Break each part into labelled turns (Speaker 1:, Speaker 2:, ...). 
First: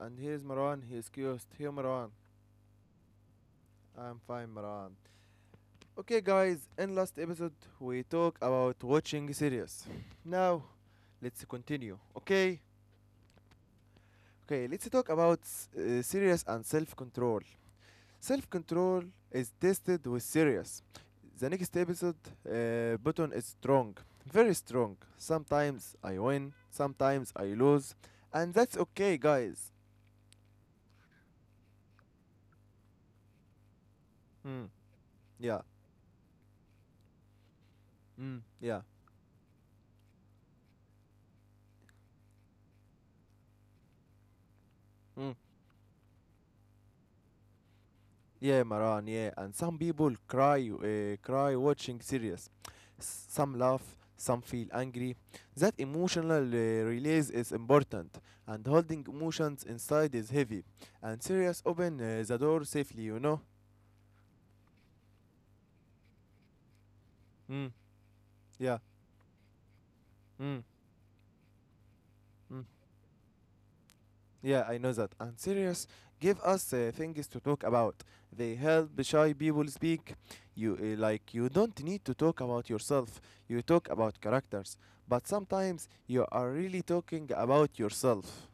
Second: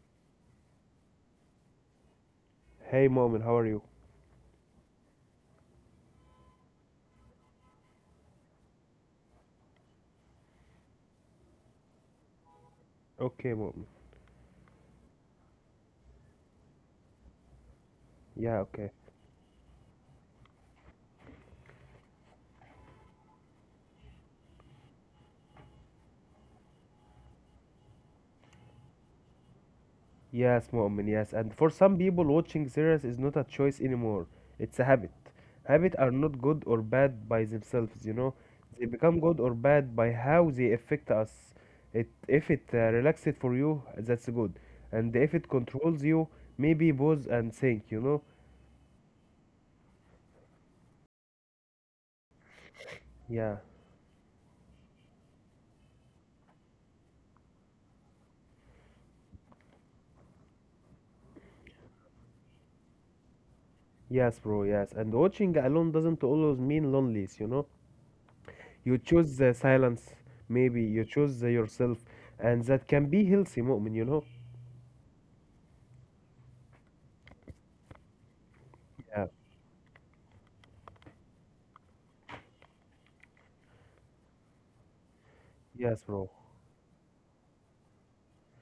Speaker 1: and here is Marwan, he is Qst. Here Marwan.
Speaker 2: Hey Momin, how are you?
Speaker 1: I am fine Marwan. Okay guys, in last episode we talk about watching series. Now let's continue. Okay?
Speaker 2: Okay, Momin.
Speaker 1: Okay, let's talk about series and self-control.
Speaker 2: Yeah, okay.
Speaker 1: Self-control is tested with series. The next episode button is strong. Very strong. Sometimes I win, sometimes I lose, and that's okay guys.
Speaker 2: Yes, Momin, yes. And for some people, watching series is not a choice anymore.
Speaker 1: Hmm.
Speaker 2: It's a habit.
Speaker 1: Yeah,
Speaker 2: Habits are not good or bad by themselves, you know.
Speaker 1: mm.
Speaker 2: They
Speaker 1: Yeah,
Speaker 2: become good or bad by how they affect us. It, if it relaxes for you, that's good. And if
Speaker 1: mm.
Speaker 2: it controls you, maybe pause and think, you know.
Speaker 1: Yeah, Maran. Yeah, and some people cry, cry watching series.
Speaker 2: Yeah.
Speaker 1: Some laugh, some feel angry. That emotional release is important, and holding emotions inside is heavy. And series open the door safely, you know.
Speaker 2: Yes, bro, yes. And watching alone doesn't always mean loneliness, you know.
Speaker 1: Mm. Yeah.
Speaker 2: You choose the silence,
Speaker 1: Mm.
Speaker 2: maybe you choose the yourself, and
Speaker 1: Mm.
Speaker 2: that can be healthy, Mu'min, you know?
Speaker 1: Yeah, I know that. And serious, give us things to talk about. They help
Speaker 2: Yeah,
Speaker 1: shy people speak. You like you don't need to talk about yourself. You talk about characters, but sometimes
Speaker 2: yes, bro.
Speaker 1: you are really talking about yourself.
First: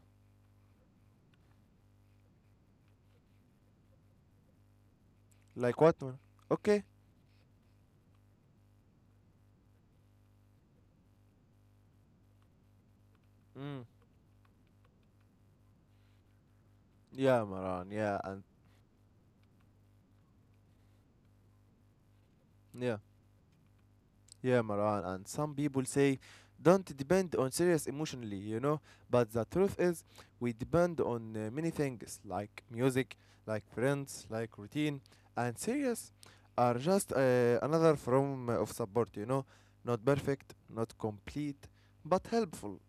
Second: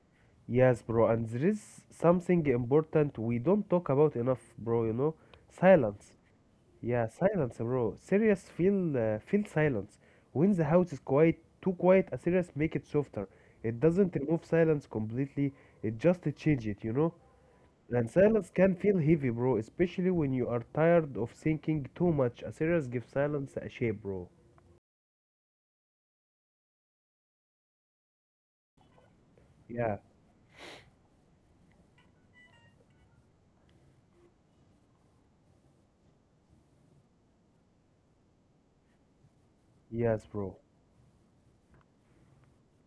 Speaker 2: Yes, bro. And there is something important we don't talk about enough, bro, you know?
Speaker 1: Like what?
Speaker 2: Silence.
Speaker 1: Okay.
Speaker 2: Yeah, silence, bro. Serious feel feel silence. When the house is quiet, too quiet, a serious make it softer. It
Speaker 1: Mm.
Speaker 2: doesn't remove silence completely. It just change it, you know?
Speaker 1: Yeah, Maran.
Speaker 2: And
Speaker 1: Yeah, and
Speaker 2: silence can feel heavy, bro, especially when you are tired of thinking too much. A series
Speaker 1: yeah.
Speaker 2: gives silence a shape, bro.
Speaker 1: Yeah, Maran, and some people say don't depend on serious emotionally, you know. But the truth
Speaker 2: Yeah,
Speaker 1: is, we depend on many things like music, like friends, like routine, and serious are just another form of support, you know. Not
Speaker 2: yes,
Speaker 1: perfect,
Speaker 2: bro.
Speaker 1: not complete, but helpful.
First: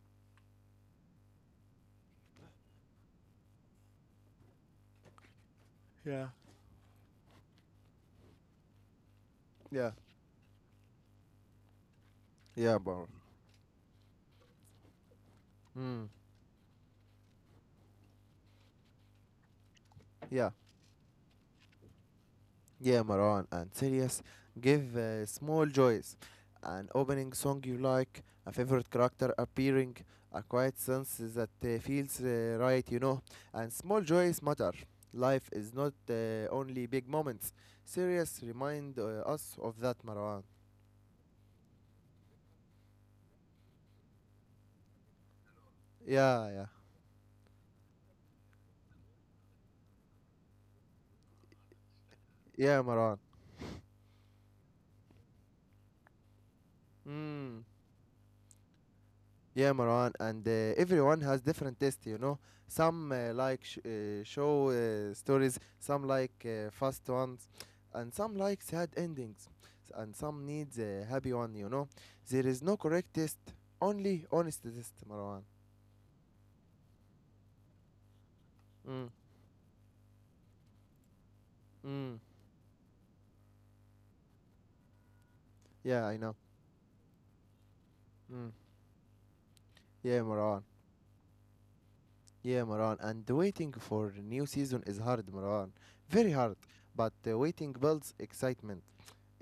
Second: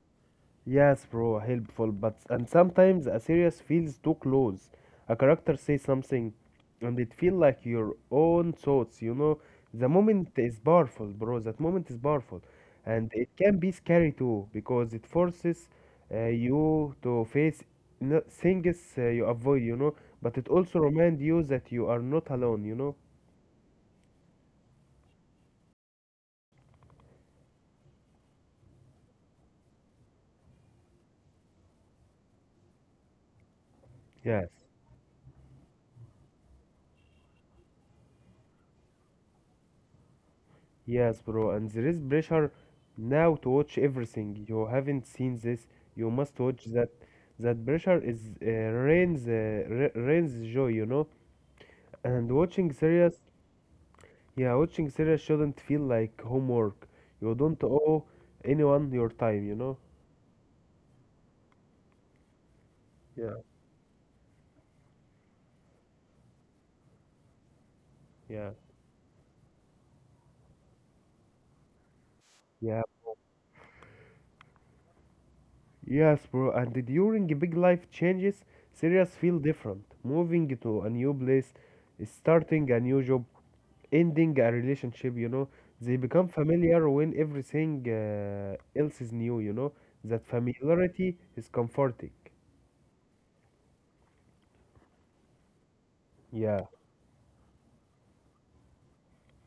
Speaker 2: Yes, bro, helpful, but and sometimes a series feels too close. A character says
Speaker 1: Yeah.
Speaker 2: something, and it feels like your own thoughts. You know, the
Speaker 1: Yeah,
Speaker 2: moment is powerful, bro. That moment is powerful,
Speaker 1: yeah, bro.
Speaker 2: and it can be scary too because it forces
Speaker 1: Mm,
Speaker 2: you to face things you avoid. You know, but it
Speaker 1: yeah.
Speaker 2: also reminds you that you are not alone. You know.
Speaker 1: Yeah, Maran, and Sirius give small joys, an opening song you like, a favorite character appearing, a quiet sense that feels right, you know. And small joys
Speaker 2: Yes.
Speaker 1: matter. Life is not only big moments. Sirius remind us of that, Maran.
Speaker 2: Yes, bro, and there is pressure now to watch everything. You haven't seen this, you must
Speaker 1: Yeah,
Speaker 2: watch
Speaker 1: yeah,
Speaker 2: that. That pressure is rains joy, you know. And watching
Speaker 1: yeah,
Speaker 2: series,
Speaker 1: Maran.
Speaker 2: yeah, watching series shouldn't feel like homework. You don't
Speaker 1: Mm.
Speaker 2: owe anyone your time, you know.
Speaker 1: Yeah, Marwan, and everyone has different taste, you know. Some uh,
Speaker 2: Yeah.
Speaker 1: like sh- uh, show stories, some like fast ones, and some
Speaker 2: Yeah,
Speaker 1: like sad endings, and some needs a happy one, you know. There is
Speaker 2: yeah,
Speaker 1: no correct taste, only honest taste, Marwan.
Speaker 2: yes, bro. And during big life changes, series
Speaker 1: Mm,
Speaker 2: feel different. Moving to a new place,
Speaker 1: mm,
Speaker 2: starting a new job, ending a relationship, you know, they
Speaker 1: yeah, I
Speaker 2: become
Speaker 1: know.
Speaker 2: familiar when everything
Speaker 1: Mm,
Speaker 2: else is new, you know,
Speaker 1: yeah,
Speaker 2: that
Speaker 1: Marwan.
Speaker 2: familiarity is comforting.
Speaker 1: Yeah, Marwan. And waiting for new season is hard, Marwan. Very hard,
Speaker 2: Yeah,
Speaker 1: but waiting builds excitement.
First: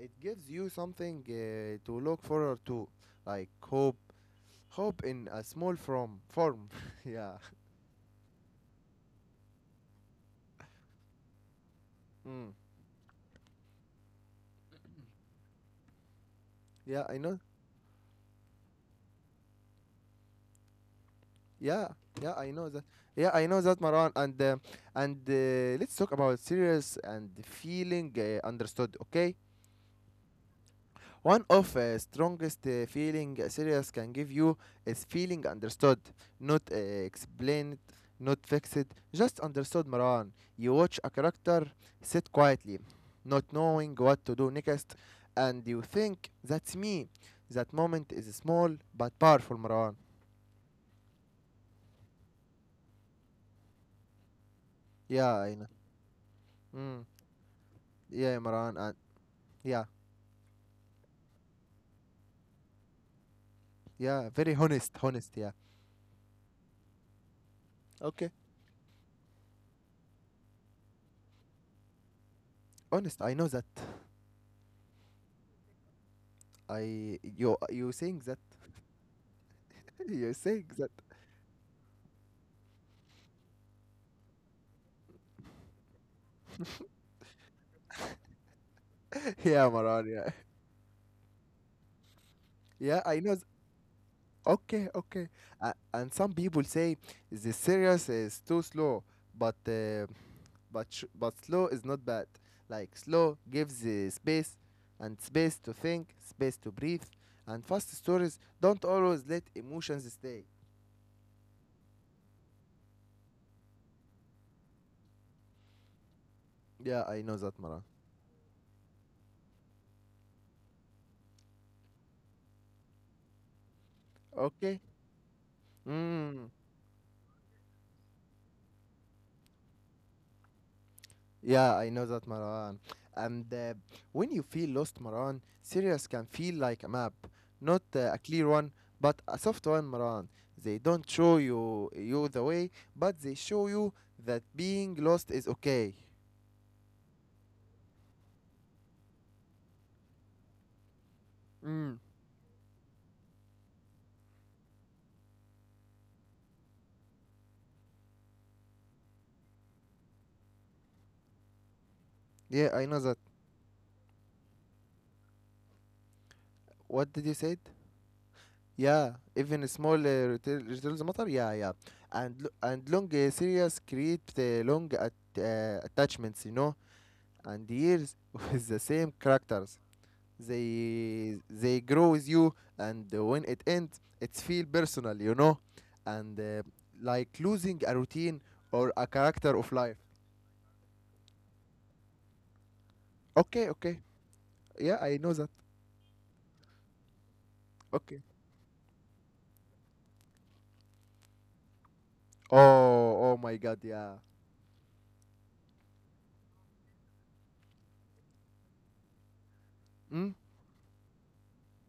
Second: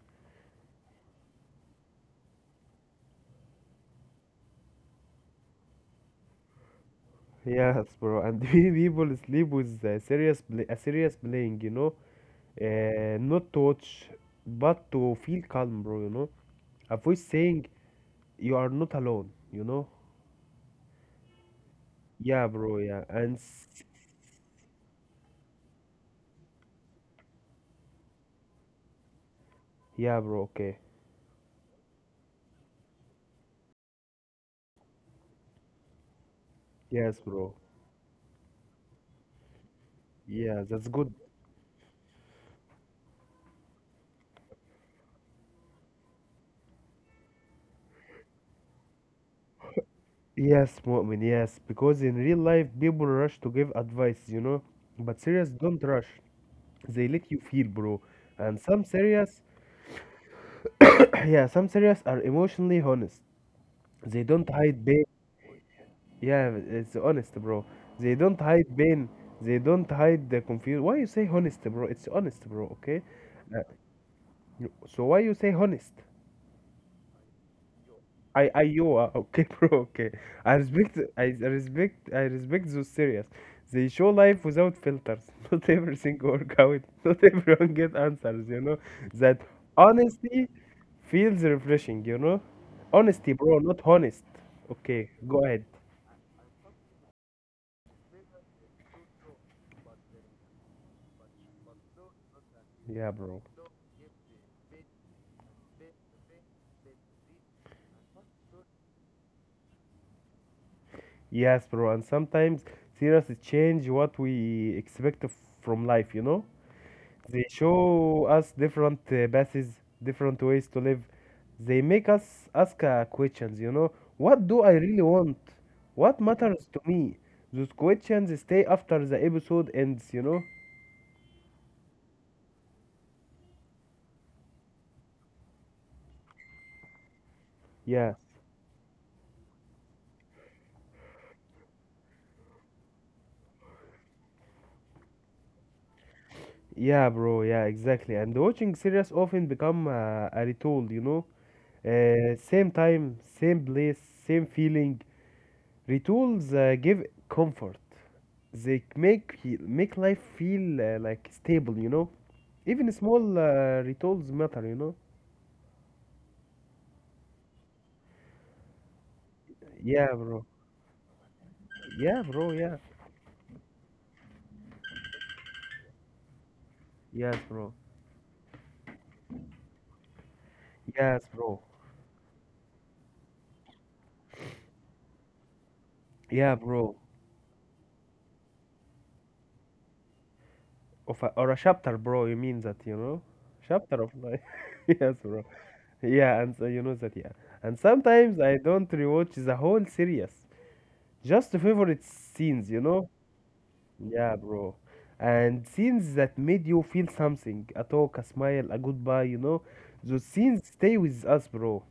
Speaker 1: It gives you something to look forward to, like hope, hope in a small form. Form, yeah,
Speaker 2: yes, bro. And many people sleep with a serious a serious playing, you know,
Speaker 1: mm.
Speaker 2: not to watch but to feel calm, bro, you know,
Speaker 1: Yeah,
Speaker 2: avoid
Speaker 1: I know.
Speaker 2: saying you are not alone, you know.
Speaker 1: Yeah, yeah,
Speaker 2: Yeah,
Speaker 1: I know
Speaker 2: bro,
Speaker 1: that.
Speaker 2: yeah.
Speaker 1: Yeah,
Speaker 2: And
Speaker 1: I know that,
Speaker 2: s-
Speaker 1: Maran, and let's talk about serious and feeling understood, okay?
Speaker 2: yeah, bro, okay.
Speaker 1: One of the strongest feeling a series can give you is feeling understood, not
Speaker 2: Yes, bro.
Speaker 1: explained, not fixed, just understood Maran.
Speaker 2: Yeah,
Speaker 1: You
Speaker 2: that's
Speaker 1: watch a
Speaker 2: good.
Speaker 1: character sit quietly, not knowing what to do next, and you think, that's me. That moment is small but powerful Maran.
Speaker 2: Yes, Mu'min, yes, because in real life people rush to give advice, you know, but
Speaker 1: Yeah,
Speaker 2: serious
Speaker 1: I know.
Speaker 2: don't rush.
Speaker 1: Mm.
Speaker 2: They let you feel, bro.
Speaker 1: Yeah,
Speaker 2: And
Speaker 1: Maran.
Speaker 2: some
Speaker 1: And
Speaker 2: serious,
Speaker 1: yeah,
Speaker 2: yeah, some serious are emotionally honest. They
Speaker 1: yeah,
Speaker 2: don't
Speaker 1: very
Speaker 2: hide
Speaker 1: honest,
Speaker 2: pain.
Speaker 1: honest, yeah.
Speaker 2: Yeah, it's honest, bro. They
Speaker 1: Okay,
Speaker 2: don't hide pain. They don't hide the confusion. Why you say honest, bro? It's honest, bro, okay?
Speaker 1: honest, I know that.
Speaker 2: Uh, you- so why you say honest?
Speaker 1: I you you saying that
Speaker 2: I you are okay, bro. Okay,
Speaker 1: you
Speaker 2: I
Speaker 1: saying that
Speaker 2: respect I I respect those series. They show life without filters. Not everything work out. Not everyone get answers. You know that
Speaker 1: yeah, Maran. Yeah,
Speaker 2: honesty feels refreshing. You know,
Speaker 1: yeah. I know.
Speaker 2: honesty, bro, not honest.
Speaker 1: Okay,
Speaker 2: Okay,
Speaker 1: okay.
Speaker 2: go ahead.
Speaker 1: And some people say the series is too slow, but uh, but slow is not bad. Like
Speaker 2: Yeah,
Speaker 1: slow
Speaker 2: bro.
Speaker 1: gives the space and space to think, space to breathe, and fast stories don't always let emotions stay.
Speaker 2: Yes, bro. And sometimes series change what we expect of- from life. You know.
Speaker 1: Yeah, I know
Speaker 2: They
Speaker 1: that, Maran.
Speaker 2: show us different paths, different ways to live. They make us ask questions, you know, what do I
Speaker 1: Okay.
Speaker 2: really want? What
Speaker 1: Mm.
Speaker 2: matters to me? Those questions stay after the episode ends, you know?
Speaker 1: Yeah, I know that, Maran. And when you feel lost, Maran, Sirius can feel like a map. Not
Speaker 2: Yeah.
Speaker 1: a clear one, but a soft one, Maran. They don't show you the way, but they show you that being lost is okay.
Speaker 2: Yeah, bro. Yeah, exactly. And watching series often become a ritual, you know?
Speaker 1: Mm.
Speaker 2: Same time, same place, same feeling. Rituals give comfort. They make life feel like stable, you know.
Speaker 1: Yeah, I
Speaker 2: Even
Speaker 1: know that.
Speaker 2: small rituals matter, you know.
Speaker 1: What did you say? Yeah, even small
Speaker 2: Yeah, bro.
Speaker 1: retails matter. Yeah, yeah.
Speaker 2: Yeah,
Speaker 1: And
Speaker 2: bro. Yeah.
Speaker 1: and long Sirius create attachments, you know,
Speaker 2: Yes,
Speaker 1: and
Speaker 2: bro.
Speaker 1: years with the same characters.
Speaker 2: Yes,
Speaker 1: they
Speaker 2: bro.
Speaker 1: they grow with you, and when it ends it's feel personal, you know, and
Speaker 2: Yeah, bro.
Speaker 1: like losing a routine or a character of life.
Speaker 2: Of a, or a chapter, bro. You mean that, you know?
Speaker 1: Okay, okay,
Speaker 2: Chapter of life.
Speaker 1: yeah,
Speaker 2: Yes,
Speaker 1: I know
Speaker 2: bro.
Speaker 1: that.
Speaker 2: Yeah, and so you know that, yeah. And
Speaker 1: Okay.
Speaker 2: sometimes I don't rewatch the whole series, just the favorite scenes, you know.
Speaker 1: Oh, oh my god, yeah.
Speaker 2: Yeah, bro. And scenes that made you feel something, a talk, a smile, a goodbye, you know, those
Speaker 1: Mm?
Speaker 2: scenes stay with us, bro.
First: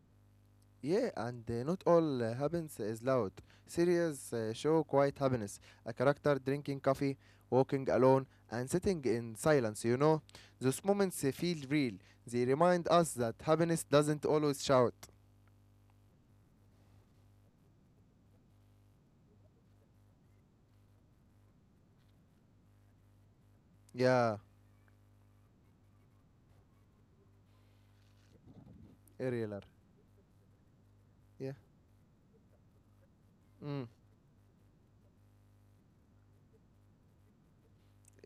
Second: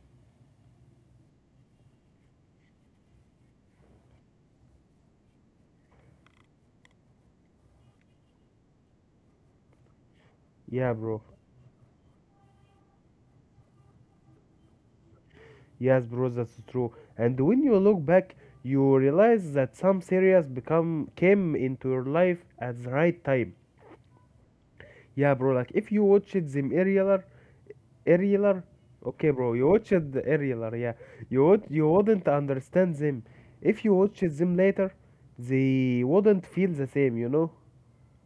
Speaker 1: Yeah, and not all happens is loud. Series show quiet happiness, a character drinking coffee, walking alone and sitting in silence, you know. Those
Speaker 2: Yeah, bro.
Speaker 1: moments feel real. They remind us that happiness doesn't always shout.
Speaker 2: Yes, bro, that's true. And when you look back, you realize that some series become came into your life at the right time.
Speaker 1: Yeah,
Speaker 2: Yeah, bro. Like if you watched them earlier, earlier, okay, bro.
Speaker 1: irregular.
Speaker 2: You watched the earlier, yeah. You
Speaker 1: Yeah.
Speaker 2: would you wouldn't understand them.
Speaker 1: Mm.
Speaker 2: If you watched them later, they wouldn't feel the same, you know.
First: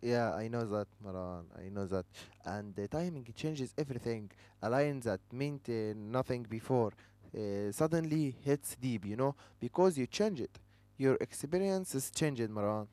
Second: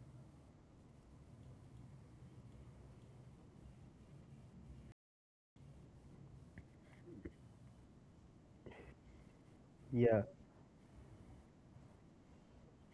Speaker 1: Yeah, I know that, Maran. I know that. And the timing changes everything. A line that meant nothing before suddenly hits deep, you know, because you
Speaker 2: Yeah,
Speaker 1: change it. Your experience is changed, Maran.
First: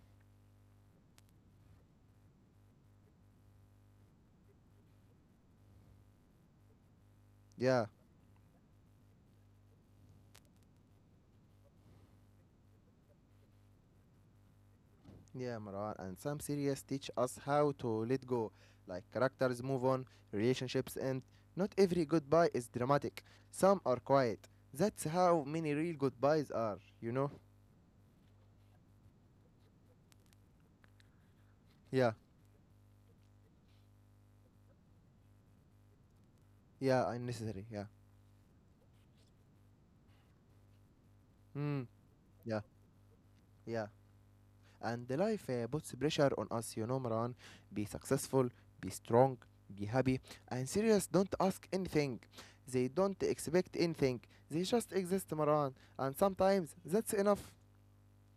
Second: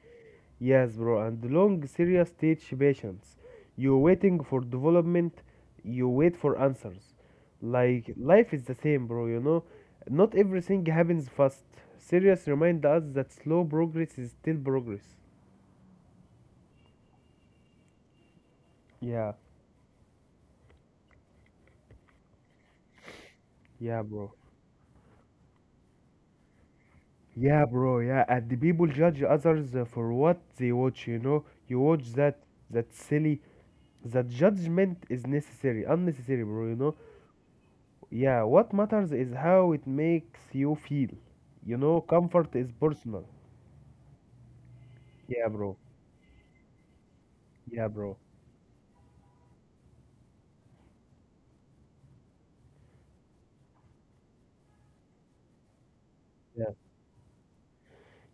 Speaker 2: yes, bro. And long serious stage patience. You're waiting for development, you wait for answers.
Speaker 1: Yeah,
Speaker 2: Like life is the same, bro, you know? Not everything happens fast. Serious remind us that slow progress is still progress.
Speaker 1: yeah, Maran. And some series teach us how to let go. Like
Speaker 2: Yeah,
Speaker 1: characters move on, relationships end. Not every goodbye is dramatic. Some are
Speaker 2: yeah, bro.
Speaker 1: quiet. That's how many real goodbyes are, you know?
Speaker 2: Yeah, bro, yeah. And the people judge others for what they watch, you know? You
Speaker 1: Yeah.
Speaker 2: watch that, that's silly. That judgment is necessary, unnecessary, bro, you know?
Speaker 1: Yeah, unnecessary. Yeah.
Speaker 2: Yeah, what matters is how it makes you feel. You
Speaker 1: Mm.
Speaker 2: know, comfort
Speaker 1: Yeah.
Speaker 2: is personal.
Speaker 1: Yeah. And the life
Speaker 2: Yeah, bro.
Speaker 1: puts pressure on us, you know, Maran. Be
Speaker 2: Yeah, bro.
Speaker 1: successful, be strong, be happy. And serious, don't ask anything. They don't expect anything. They just exist, Maran. And
Speaker 2: Yeah.
Speaker 1: sometimes that's enough.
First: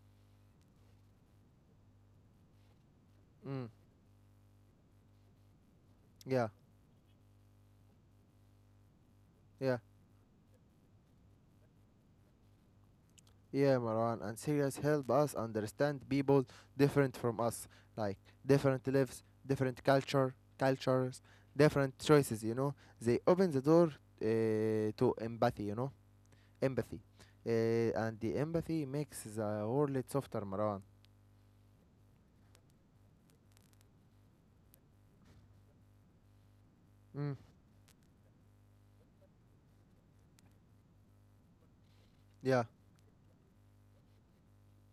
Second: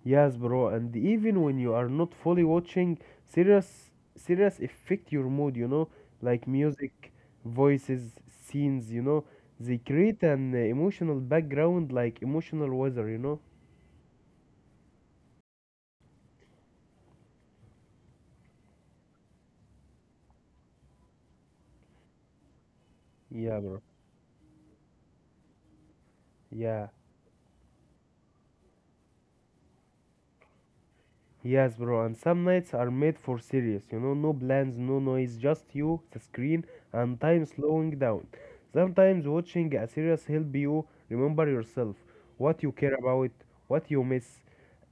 Speaker 2: Yes, bro. And even when you are not fully watching,
Speaker 1: Mm.
Speaker 2: serious serious affect your mood, you know, like
Speaker 1: Yeah.
Speaker 2: music, voices, scenes, you know.
Speaker 1: Yeah.
Speaker 2: They create an emotional background like emotional weather, you know?
Speaker 1: Yeah, Maran. And serious help us understand people different from us, like different lives, different cultures, different choices, you know. They open
Speaker 2: Yeah,
Speaker 1: the
Speaker 2: bro.
Speaker 1: door to empathy, you know,
Speaker 2: Yeah.
Speaker 1: empathy. And the empathy makes the world softer, Marwan.
Speaker 2: Yes, bro, and some nights are made for serious, you know, no plans, no noise, just you, the screen, and
Speaker 1: Mm.
Speaker 2: time slowing down. Sometimes watching a series help you remember yourself,
Speaker 1: Yeah.
Speaker 2: what you care about, what you miss.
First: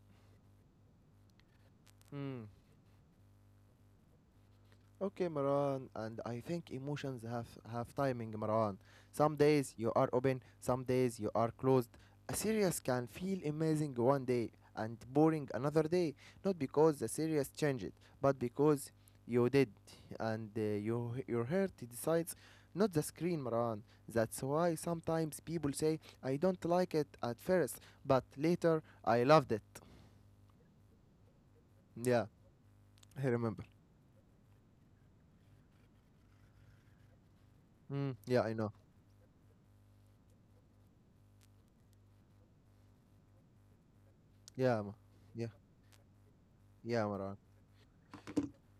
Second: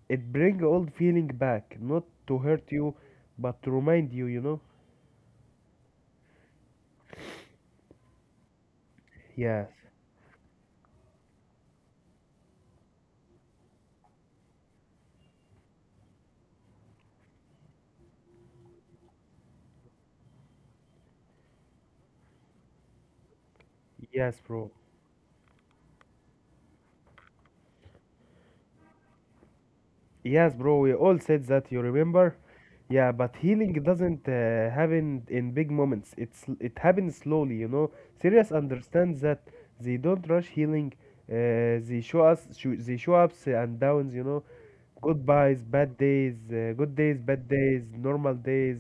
Speaker 2: It bring old feeling back, not to
Speaker 1: Mm.
Speaker 2: hurt you, but to remind you, you know?
Speaker 1: Okay, Maran, and I think emotions have timing, Maran. Some
Speaker 2: Yes,
Speaker 1: days you are open, some days you are closed. A series can feel amazing one day and boring another day, not because the series changed, but because you did, and your heart decides, not the screen, Maran.
Speaker 2: yes,
Speaker 1: That's
Speaker 2: bro.
Speaker 1: why sometimes people say I don't like it at first, but later I loved it.
Speaker 2: Yes, bro, we all said that, you
Speaker 1: Yeah,
Speaker 2: remember? Yeah,
Speaker 1: I
Speaker 2: but
Speaker 1: remember.
Speaker 2: healing doesn't happen in big moments. It happens slowly, you know.
Speaker 1: Mm, yeah,
Speaker 2: Serious
Speaker 1: I know.
Speaker 2: understands that they don't rush healing. They show us sho they show ups and downs, you know.
Speaker 1: Yeah, Ma- yeah,
Speaker 2: Goodbyes, bad days, good
Speaker 1: yeah,
Speaker 2: days,
Speaker 1: Maran.
Speaker 2: bad days, normal days,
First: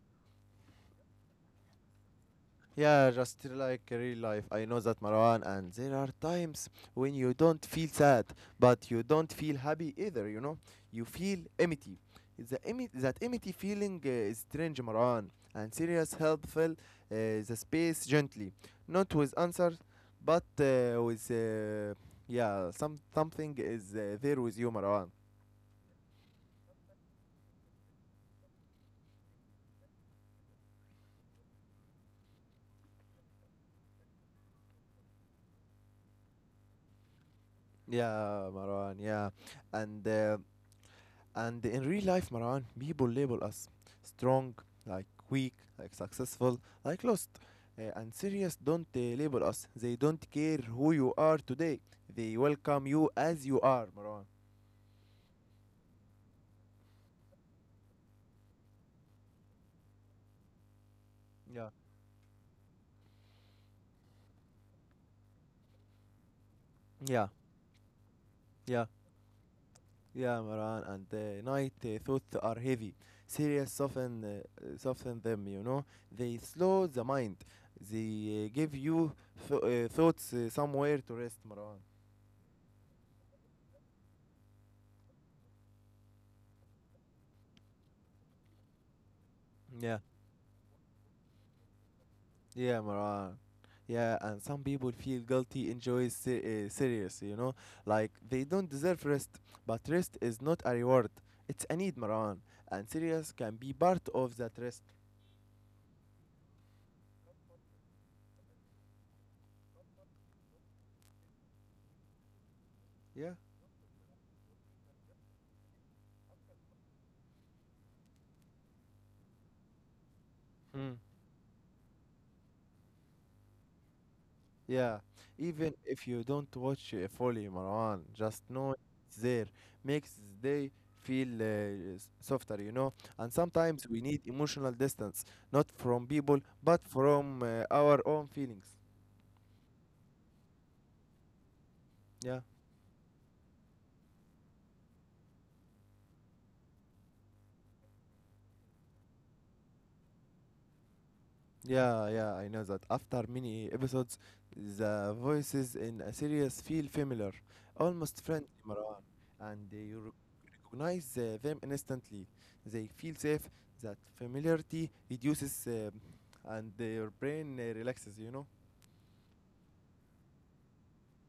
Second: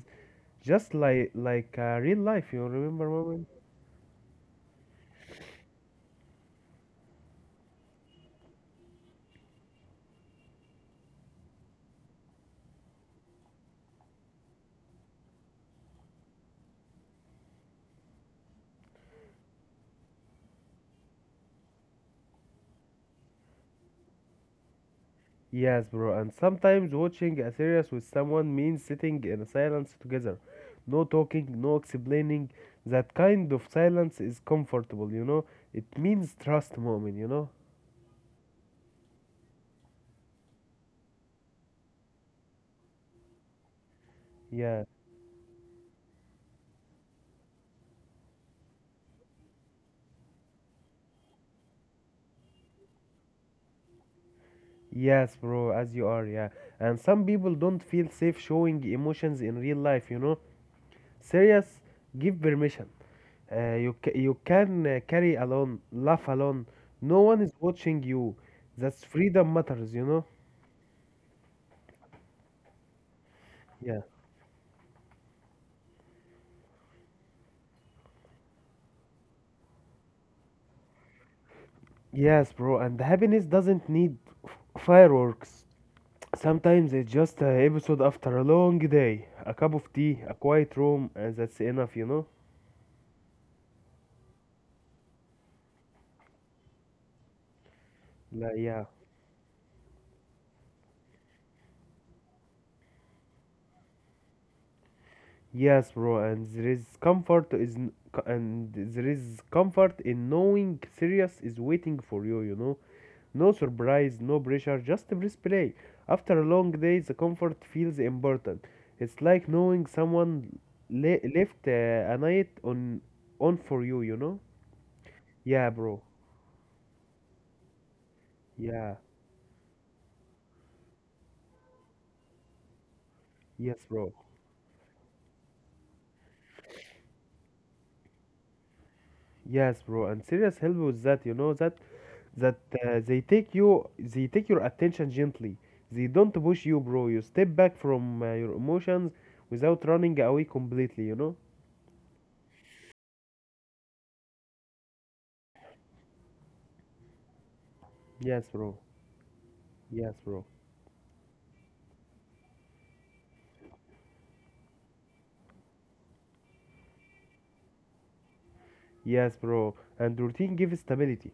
Speaker 2: just like real life, you remember,
Speaker 1: Yeah, just
Speaker 2: moment?
Speaker 1: like real life. I know that Marwan, and there are times when you don't feel sad, but you don't feel happy either. You know, you feel empty. The that empty feeling is strange, Marwan, and serious help fill the space gently, not with answers, but with yeah, some something is there with you, Marwan.
Speaker 2: Yes, bro, and sometimes watching a series with someone means sitting in silence together. No talking, no explaining. That kind of silence is comfortable, you know? It means trust moment, you know?
Speaker 1: Yeah, Marwan. Yeah, and. Uh, And in real life, Maran, people label us strong,
Speaker 2: Yeah.
Speaker 1: like weak, like successful, like lost. And serious don't label us. They don't care who you are today. They welcome you as you are, Maran.
Speaker 2: Yes, bro, as you are, yeah. And some people don't feel safe showing emotions in real life, you know?
Speaker 1: Yeah.
Speaker 2: Serious, give permission. You can carry alone, laugh alone. No
Speaker 1: Yeah,
Speaker 2: one is watching you.
Speaker 1: yeah,
Speaker 2: That's freedom matters, you know?
Speaker 1: yeah, Maran. And night thoughts are heavy. Serious
Speaker 2: Yeah.
Speaker 1: soften them. You know, they slow the mind. They give you thoughts somewhere to rest, Maran.
Speaker 2: Yes, bro, and happiness doesn't need fireworks. Sometimes it's just an episode after a long day, a cup
Speaker 1: Yeah.
Speaker 2: of tea, a quiet room, and that's enough, you know?
Speaker 1: Yeah, Maran. Yeah, and some people feel guilty enjoy serious, you know, like they
Speaker 2: Like,
Speaker 1: don't
Speaker 2: yeah.
Speaker 1: deserve rest, but rest is not a reward. It's a need, Maran, and serious can be part of that rest.
Speaker 2: Yes, bro, and there is comfort is n- co- and there is comfort in knowing Sirius is waiting for you, you know?
Speaker 1: Yeah.
Speaker 2: No surprise, no pressure, just breathe play. After a long day, the comfort feels important. It's like knowing someone
Speaker 1: Hmm.
Speaker 2: left a night on for you, you know?
Speaker 1: Yeah.
Speaker 2: Yeah,
Speaker 1: Even
Speaker 2: bro.
Speaker 1: if you don't watch fully, Maran, just know
Speaker 2: Yeah.
Speaker 1: it's there makes the day feel softer, you know. And
Speaker 2: Yes,
Speaker 1: sometimes we
Speaker 2: bro.
Speaker 1: need emotional distance, not from people, but from our own feelings.
Speaker 2: Yes, bro. And serious help with that, you know that
Speaker 1: Yeah.
Speaker 2: that they take your attention gently. They don't push you, bro. You step back from your emotions without running away completely, you know?
Speaker 1: Yeah, yeah, I know that. After many episodes, the voices in a series feel familiar, almost
Speaker 2: Yes,
Speaker 1: friendly,
Speaker 2: bro.
Speaker 1: Marwan, and you
Speaker 2: Yes, bro.
Speaker 1: recognize them instantly. They feel safe. That familiarity reduces, and your brain relaxes. You know.
Speaker 2: Yes, bro. And routine gives stability.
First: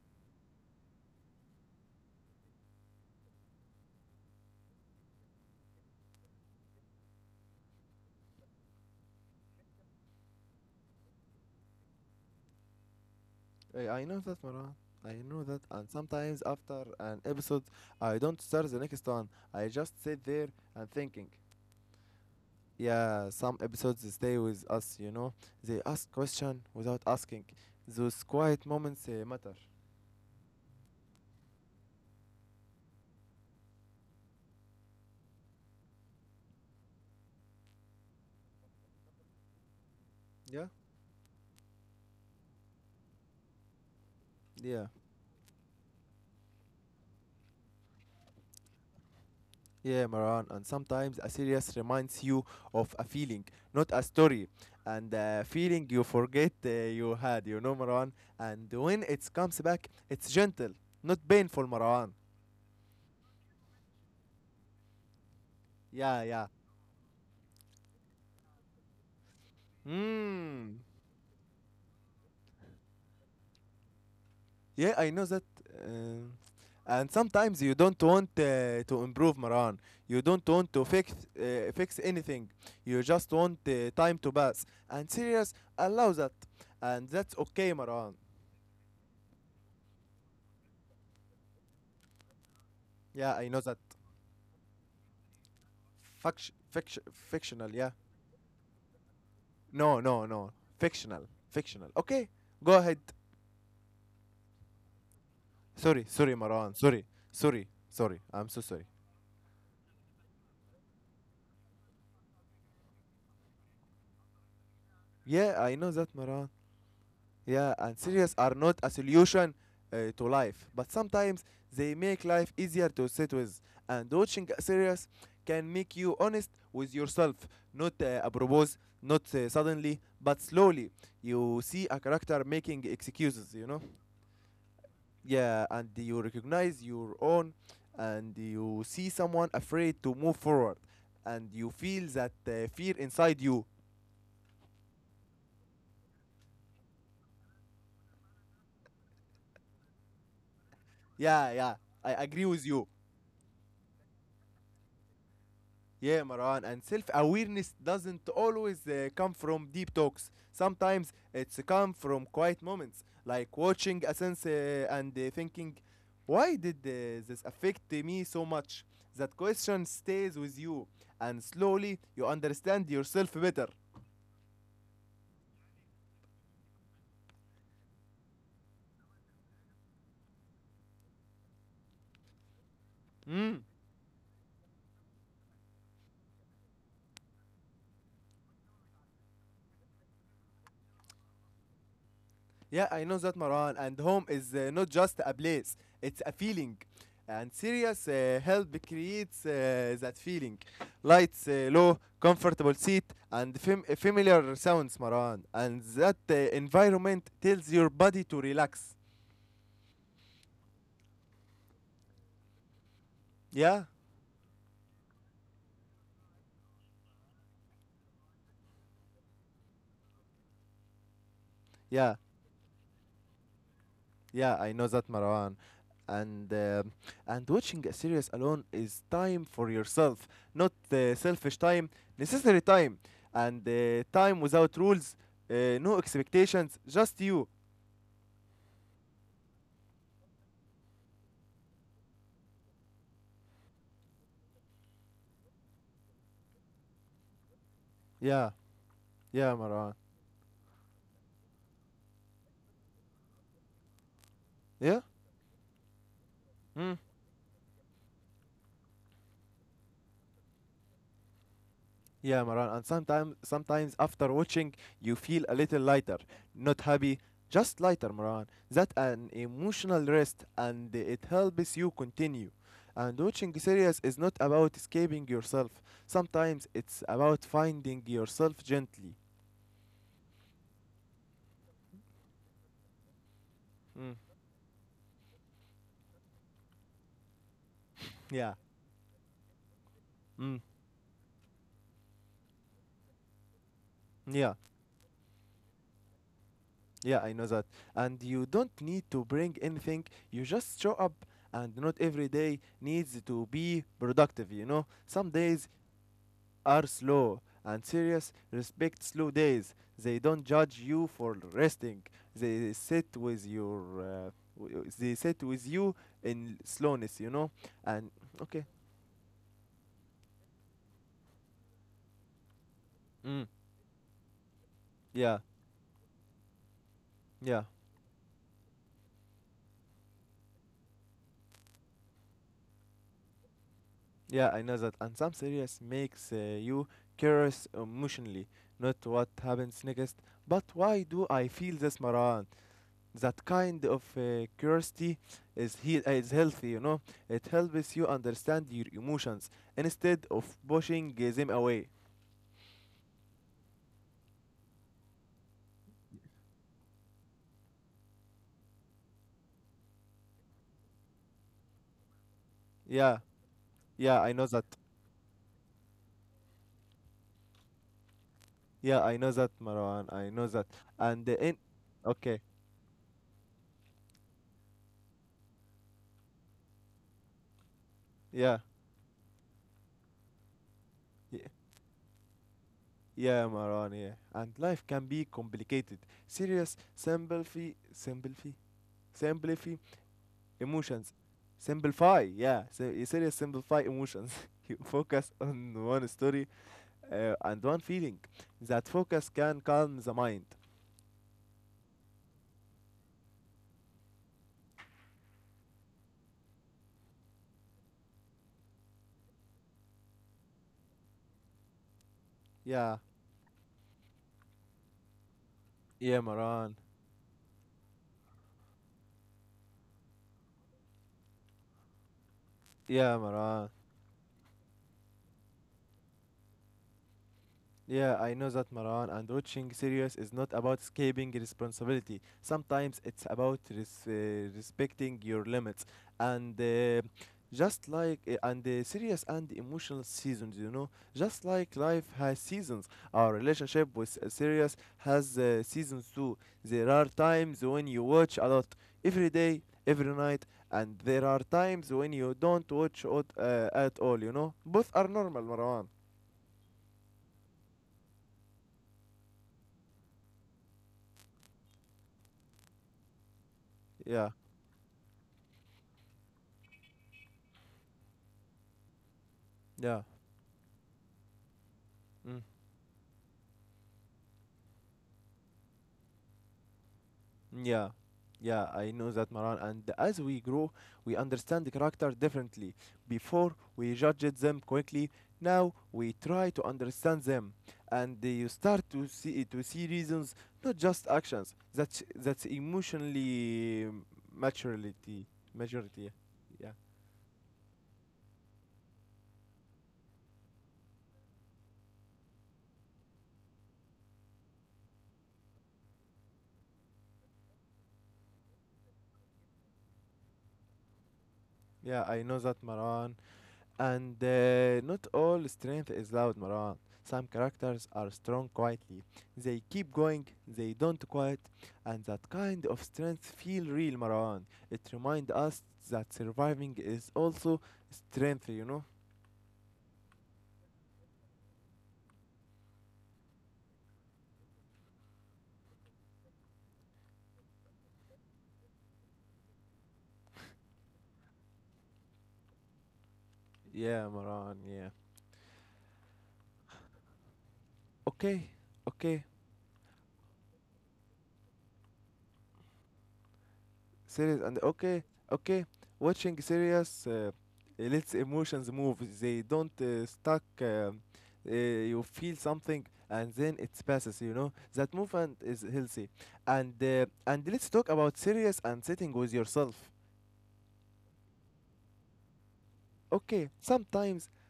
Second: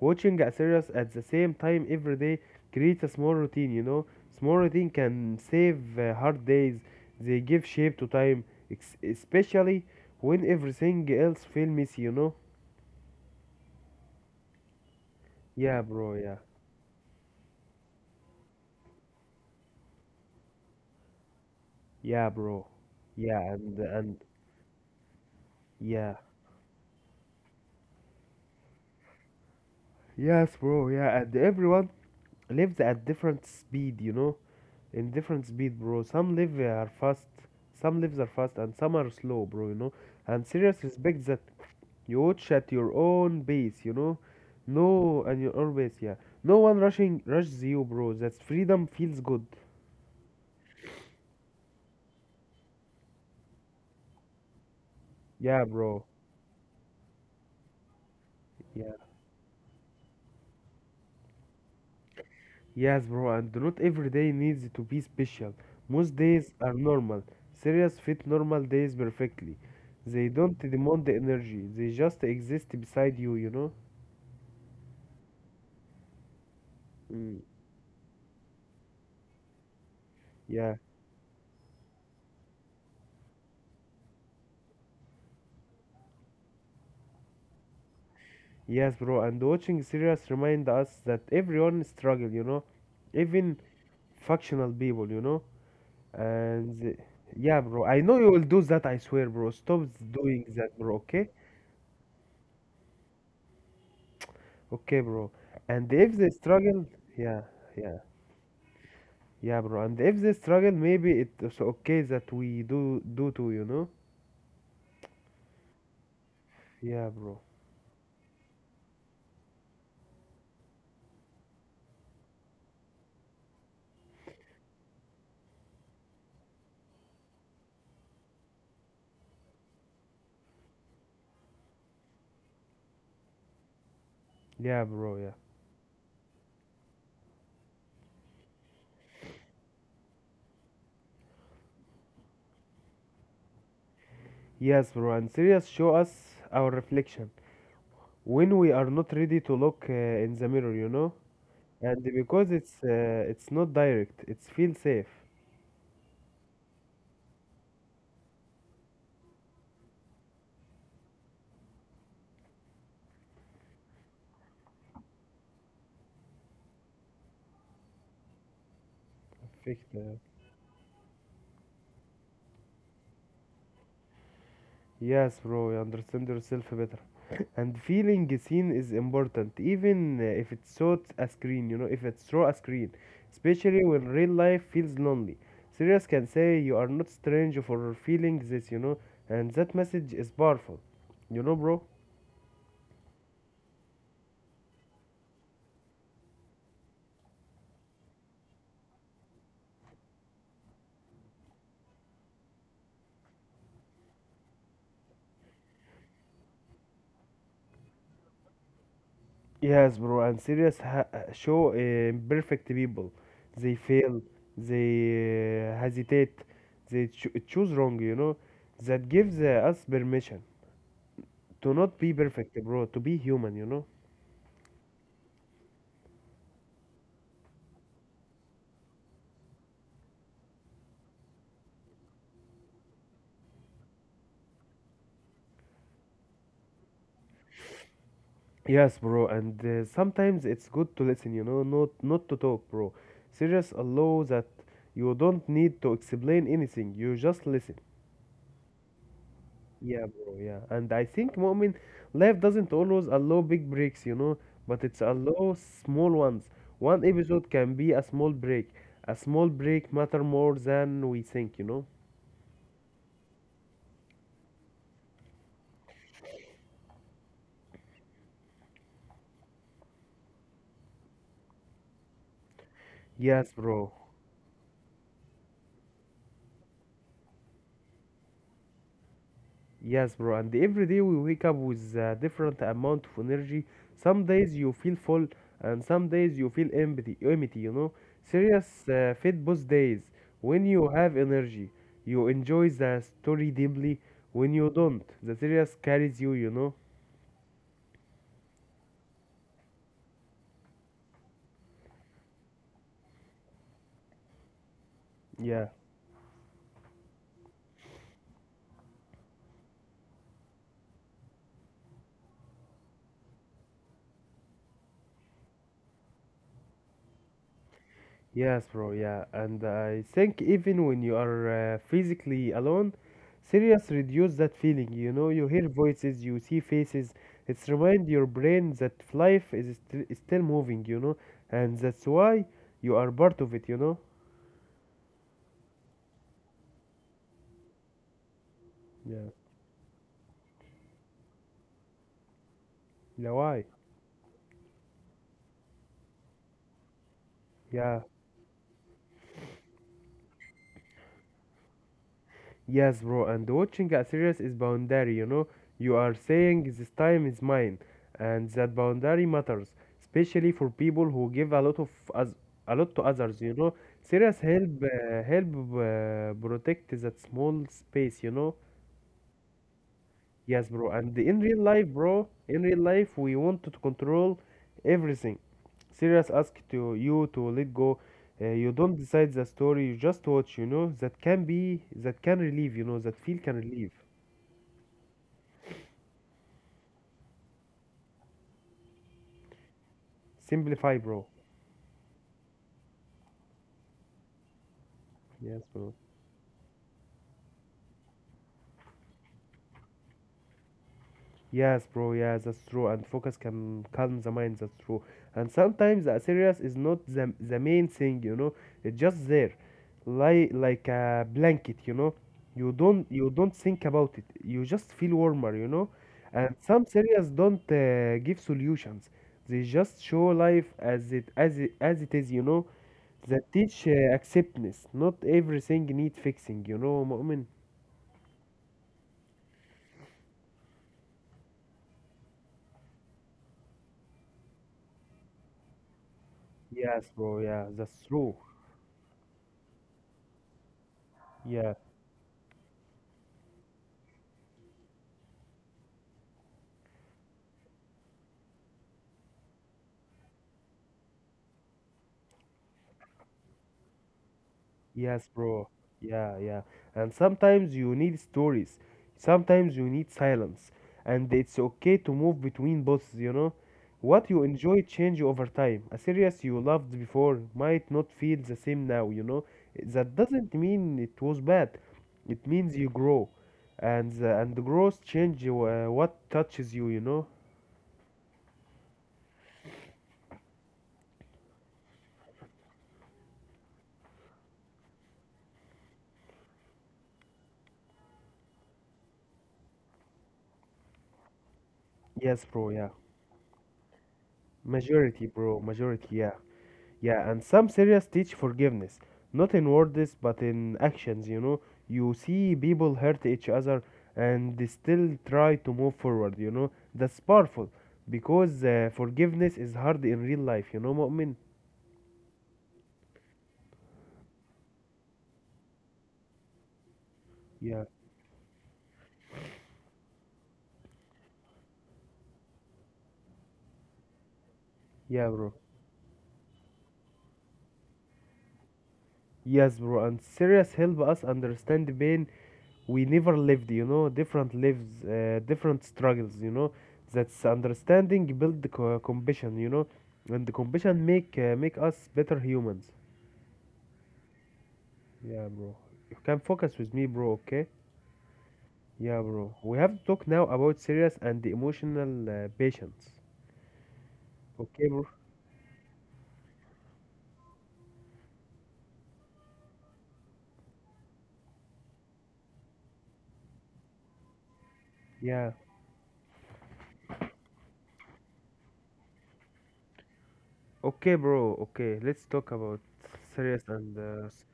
Speaker 2: Watching a series at the same time every day creates a small routine, you know. Small routine can save hard days. They give shape to time, especially when everything else feel messy, you know.
Speaker 1: I know that, Marwan. I know that.
Speaker 2: Yeah,
Speaker 1: And
Speaker 2: bro. Yeah.
Speaker 1: sometimes after an episode, I don't start the next one. I just sit there and thinking.
Speaker 2: Yeah, bro.
Speaker 1: Yeah,
Speaker 2: Yeah,
Speaker 1: some episodes
Speaker 2: and
Speaker 1: stay with us, you know. They ask
Speaker 2: yeah.
Speaker 1: question without asking. Those quiet moments matter.
Speaker 2: Yes, bro. Yeah, and everyone lives at different speed, you know. In different speed, bro, some lives are fast and some are slow, bro, you know. And
Speaker 1: Yeah?
Speaker 2: serious respect that. You watch at your own pace, you know.
Speaker 1: Yeah.
Speaker 2: No and your own pace, yeah. No one rushing rushes you, bro. That freedom feels good.
Speaker 1: Yeah, Maran. And sometimes a serious reminds you of a feeling, not a story. And a
Speaker 2: Yeah,
Speaker 1: feeling
Speaker 2: bro,
Speaker 1: you forget you had, you know, Maran. And
Speaker 2: yeah.
Speaker 1: when it comes back, it's gentle, not painful, Maran.
Speaker 2: Yes, bro. And not every day needs to be special. Most
Speaker 1: Yeah, yeah.
Speaker 2: days are normal. Serious fit normal days perfectly. They don't
Speaker 1: Mmm.
Speaker 2: demand the energy. They just exist beside you, you know.
Speaker 1: Yeah, I know that. Um, and
Speaker 2: Mm,
Speaker 1: sometimes you don't want to improve Maran. You don't want
Speaker 2: yeah.
Speaker 1: to fix anything. You just want time to pass. And serious allow that. And that's okay, Maran.
Speaker 2: Yes, bro, and watching series remind us that everyone struggle, you know,
Speaker 1: Yeah, I
Speaker 2: even
Speaker 1: know that.
Speaker 2: functional people, you know, and the- yeah,
Speaker 1: Fictional.
Speaker 2: bro,
Speaker 1: Yeah.
Speaker 2: I know you will do that, I swear, bro. Stop
Speaker 1: No, no,
Speaker 2: doing
Speaker 1: no.
Speaker 2: that, bro. Okay,
Speaker 1: Fictional. Okay, go ahead.
Speaker 2: okay, bro. And
Speaker 1: Sorry,
Speaker 2: if they
Speaker 1: sorry, Maran.
Speaker 2: struggle,
Speaker 1: Sorry,
Speaker 2: yeah,
Speaker 1: sorry,
Speaker 2: yeah,
Speaker 1: sorry. I'm so sorry.
Speaker 2: yeah, bro. And if they struggle, maybe it's okay that we do too, you know.
Speaker 1: Yeah, I know that, Maran.
Speaker 2: Yeah, bro.
Speaker 1: Yeah, and cereals are not a solution to life, but sometimes they make life easier to sit with. And watching serials can make you honest with yourself, not apropos, not suddenly, but slowly. You see a character making excuses, you know?
Speaker 2: Yeah, bro. Yeah.
Speaker 1: Yeah, and you recognize your own, and you see someone afraid to move forward, and you feel that fear inside you.
Speaker 2: Yes, bro. And series show us our reflection when we are not ready to look in the mirror, you know.
Speaker 1: Yeah, yeah,
Speaker 2: And
Speaker 1: I agree
Speaker 2: because
Speaker 1: with
Speaker 2: it's
Speaker 1: you.
Speaker 2: not direct, it's feel safe.
Speaker 1: Yeah, Maran, and self awareness doesn't always come from deep talks. Sometimes it's come from quiet moments, like watching a sense and thinking, why did this affect me so much? That question
Speaker 2: Perfect. Uh,
Speaker 1: stays with you, and slowly you understand yourself better.
Speaker 2: yes, bro, you understand yourself better. And feeling seen is important, even if it's through a screen, you know, if it's through a screen,
Speaker 1: Mm.
Speaker 2: especially when real life feels lonely. Serious can say you are not strange for feeling this, you know. And that message is powerful, you know, bro.
Speaker 1: Yeah, I know that, Maran. And home is not just a place, it's a feeling. And serious help creates that feeling. Lights low, comfortable seat, and familiar sounds, Maran. And that environment tells your body to relax.
Speaker 2: Yes, bro, and serious ha show imperfect people. They
Speaker 1: Yeah?
Speaker 2: fail, they hesitate, they choose wrong, you know. That gives us permission to not be
Speaker 1: Yeah.
Speaker 2: perfect, bro, to be human, you know.
Speaker 1: Yeah, I know that, Marwan. And uh, and watching a series alone is time for yourself, not selfish time, necessary time, and time without rules, no expectations, just you.
Speaker 2: Yes, bro, and sometimes it's good to listen, you know, not to talk, bro. Serious allow that you don't need to explain anything, you just listen.
Speaker 1: Yeah, yeah, Marwan.
Speaker 2: Yeah, bro, yeah. And I think, Mu'min, life doesn't always allow big breaks, you know, but
Speaker 1: Yeah.
Speaker 2: it's allow small ones.
Speaker 1: Mm.
Speaker 2: One episode can be a small break. A small break matter more than we think, you know?
Speaker 1: Yeah, Maran. And sometimes after watching, you feel a little lighter, not happy, just lighter, Maran. That an emotional rest, and it helps you continue. And
Speaker 2: Yes,
Speaker 1: watching
Speaker 2: bro.
Speaker 1: series is not about escaping yourself. Sometimes it's about finding yourself gently.
Speaker 2: Yes, bro. And every day we wake up with a different amount of energy.
Speaker 1: Mm,
Speaker 2: Some days you feel full, and some days you feel empty. Empty, you know.
Speaker 1: yeah.
Speaker 2: Serious fit both days.
Speaker 1: Mm,
Speaker 2: When you have energy, you enjoy the story deeply.
Speaker 1: yeah.
Speaker 2: When you don't, the serious carries you. You know.
Speaker 1: Yeah, I know that. And you don't need to bring anything. You just show up, and not every day needs to be productive. You know, some days
Speaker 2: Yeah.
Speaker 1: are slow and serious, respect slow days. They don't judge you for resting. They sit with your, they sit with you in slowness, you know. And okay,
Speaker 2: Yes, bro, yeah. And I think even when you are physically alone,
Speaker 1: mm,
Speaker 2: serious reduce that feeling. You know,
Speaker 1: yeah,
Speaker 2: you hear voices, you see faces.
Speaker 1: yeah,
Speaker 2: It's remind your brain that is still moving, you know, and that's why you are part of it, you know?
Speaker 1: yeah. I know that. And some serious makes you curious emotionally, not what
Speaker 2: Yeah.
Speaker 1: happens next, but why do I feel this, Maran?
Speaker 2: Yeah,
Speaker 1: That
Speaker 2: why?
Speaker 1: kind of curiosity is healthy, you know. It helps
Speaker 2: Yeah.
Speaker 1: you understand your emotions instead of pushing them away.
Speaker 2: Yes, bro, and watching a series is boundary, you know. You are saying this time is mine, and that boundary matters, especially for people who give a lot of us a lot to
Speaker 1: Yeah,
Speaker 2: others, you know.
Speaker 1: yeah, I
Speaker 2: Series
Speaker 1: know that.
Speaker 2: help uh, help protect that small space, you know.
Speaker 1: Yeah, I know that, Marwan, I know that.
Speaker 2: Yes, bro, and
Speaker 1: and uh,
Speaker 2: in
Speaker 1: in
Speaker 2: real life, bro,
Speaker 1: okay,
Speaker 2: in real life, we want to control everything. Serious ask to you to let go.
Speaker 1: yeah,
Speaker 2: You don't decide the story, you just watch, you know.
Speaker 1: y-
Speaker 2: That can relieve, you know, that feel
Speaker 1: yeah,
Speaker 2: can relieve.
Speaker 1: Marwan. Yeah, and life can be complicated. Serious sympathy
Speaker 2: Simplify,
Speaker 1: emotions
Speaker 2: bro.
Speaker 1: simplify, yeah. So you serious simplify emotions. You focus on
Speaker 2: Yes, bro.
Speaker 1: one story, and one feeling. That focus can calm the mind.
Speaker 2: Yes, bro. Yes, that's true. And focus can calm the mind. That's true. And sometimes the serious is not the main thing, you know. It's just there, like a blanket, you know. You
Speaker 1: Yeah,
Speaker 2: don't you don't think about it. You just feel warmer, you know.
Speaker 1: yeah,
Speaker 2: And
Speaker 1: Maran.
Speaker 2: some serious don't give solutions. They just show life as it is, you know.
Speaker 1: Yeah,
Speaker 2: That
Speaker 1: Maran.
Speaker 2: teach acceptance. Not everything need fixing, you know, Mu'min.
Speaker 1: Yeah, I know that, Maran, and watching series is not about escaping responsibility. Sometimes it's about respecting your limits. And
Speaker 2: Yes, bro. Yeah,
Speaker 1: just
Speaker 2: that's
Speaker 1: like,
Speaker 2: true.
Speaker 1: and Serious and emotional seasons, you know, just
Speaker 2: Yeah,
Speaker 1: like life has seasons, our relationship with serious has seasons too. There are times when you watch a lot, every day, every night, and there are times when you don't watch it, at all, you know. Both are
Speaker 2: yes,
Speaker 1: normal,
Speaker 2: bro.
Speaker 1: Marwan.
Speaker 2: Yeah, yeah. And sometimes you need stories. Sometimes you need silence. And it's okay to move between both, you know? What
Speaker 1: Yeah,
Speaker 2: you enjoy change over time. A series you loved before might not feel the same now, you know?
Speaker 1: yeah.
Speaker 2: That doesn't mean it was bad. It
Speaker 1: Mm.
Speaker 2: means you grow. And and the growth change what touches you, you know?
Speaker 1: Yeah, yeah, I know that, Maran. And as we grow, we understand the character differently. Before, we judged them quickly. Now, we try to understand them, and you start to see reasons, not just actions. That's
Speaker 2: Yes,
Speaker 1: that's
Speaker 2: bro, yeah.
Speaker 1: emotionally
Speaker 2: Majority,
Speaker 1: maturity,
Speaker 2: bro.
Speaker 1: maturity.
Speaker 2: Majority, yeah.
Speaker 1: Yeah,
Speaker 2: Yeah, and some serious teach forgiveness, not in words but in actions, you know. You see people hurt each other and they still try to move forward, you know. That's powerful because forgiveness is hard in real life, you know, Mu'min?
Speaker 1: yeah, I know that, Maran. And not all strength is loud, Maran. Some
Speaker 2: Yeah,
Speaker 1: characters are strong quietly. They keep going, they don't quit, and that kind of strength feel real, Maran. It
Speaker 2: yeah,
Speaker 1: reminds
Speaker 2: bro.
Speaker 1: us that surviving is also strength, you know?
Speaker 2: Yes, bro, and serious help us understand the pain we never lived, you know, different lives, different struggles, you know. That's understanding build the co- compassion, you know, and the compassion make us better humans.
Speaker 1: Yeah, Maran, yeah.
Speaker 2: Yeah, bro. You can focus with me, bro, okay?
Speaker 1: Okay,
Speaker 2: Yeah,
Speaker 1: okay,
Speaker 2: bro. We have to talk now about serious and emotional patients.
Speaker 1: serious and
Speaker 2: Okay, bro?
Speaker 1: okay, okay. Watching serious, it lets emotions move, they don't stuck, you feel something and then it passes, you know. That movement
Speaker 2: Yeah.
Speaker 1: is healthy. And let's talk about serious and sitting with yourself.
Speaker 2: Okay, bro. Okay, let's talk about
Speaker 1: Okay,
Speaker 2: serious and uh,
Speaker 1: sometimes,
Speaker 2: s-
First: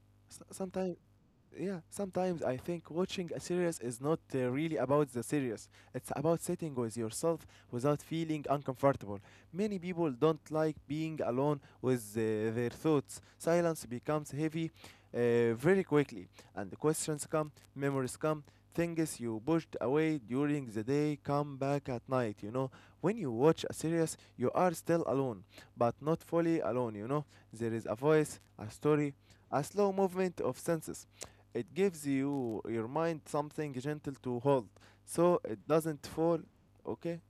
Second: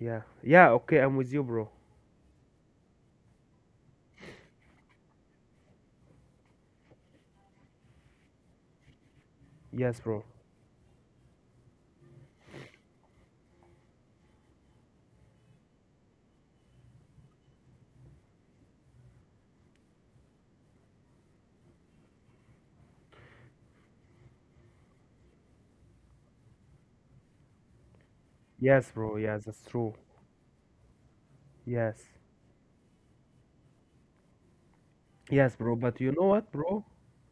Speaker 2: yeah. Yeah,
Speaker 1: sometimes,
Speaker 2: okay, I'm with you, bro.
Speaker 1: yeah, sometimes I think watching a series is not really about the series. It's about sitting with yourself without feeling uncomfortable. Many
Speaker 2: Yes,
Speaker 1: people
Speaker 2: bro.
Speaker 1: don't like being alone with their thoughts. Silence becomes heavy very quickly, and the questions come, memories come, things you pushed away during the day come back at night, you know. When you watch a series, you are still alone, but not fully alone, you know. There is a voice, a
Speaker 2: Yes,
Speaker 1: story,
Speaker 2: bro. Yes,
Speaker 1: a
Speaker 2: that's
Speaker 1: slow
Speaker 2: true.
Speaker 1: movement of senses. It
Speaker 2: Yes.
Speaker 1: gives you your mind something gentle to hold, so
Speaker 2: Yes,
Speaker 1: it
Speaker 2: bro. But
Speaker 1: doesn't
Speaker 2: you know
Speaker 1: fall.
Speaker 2: what, bro?
Speaker 1: Okay.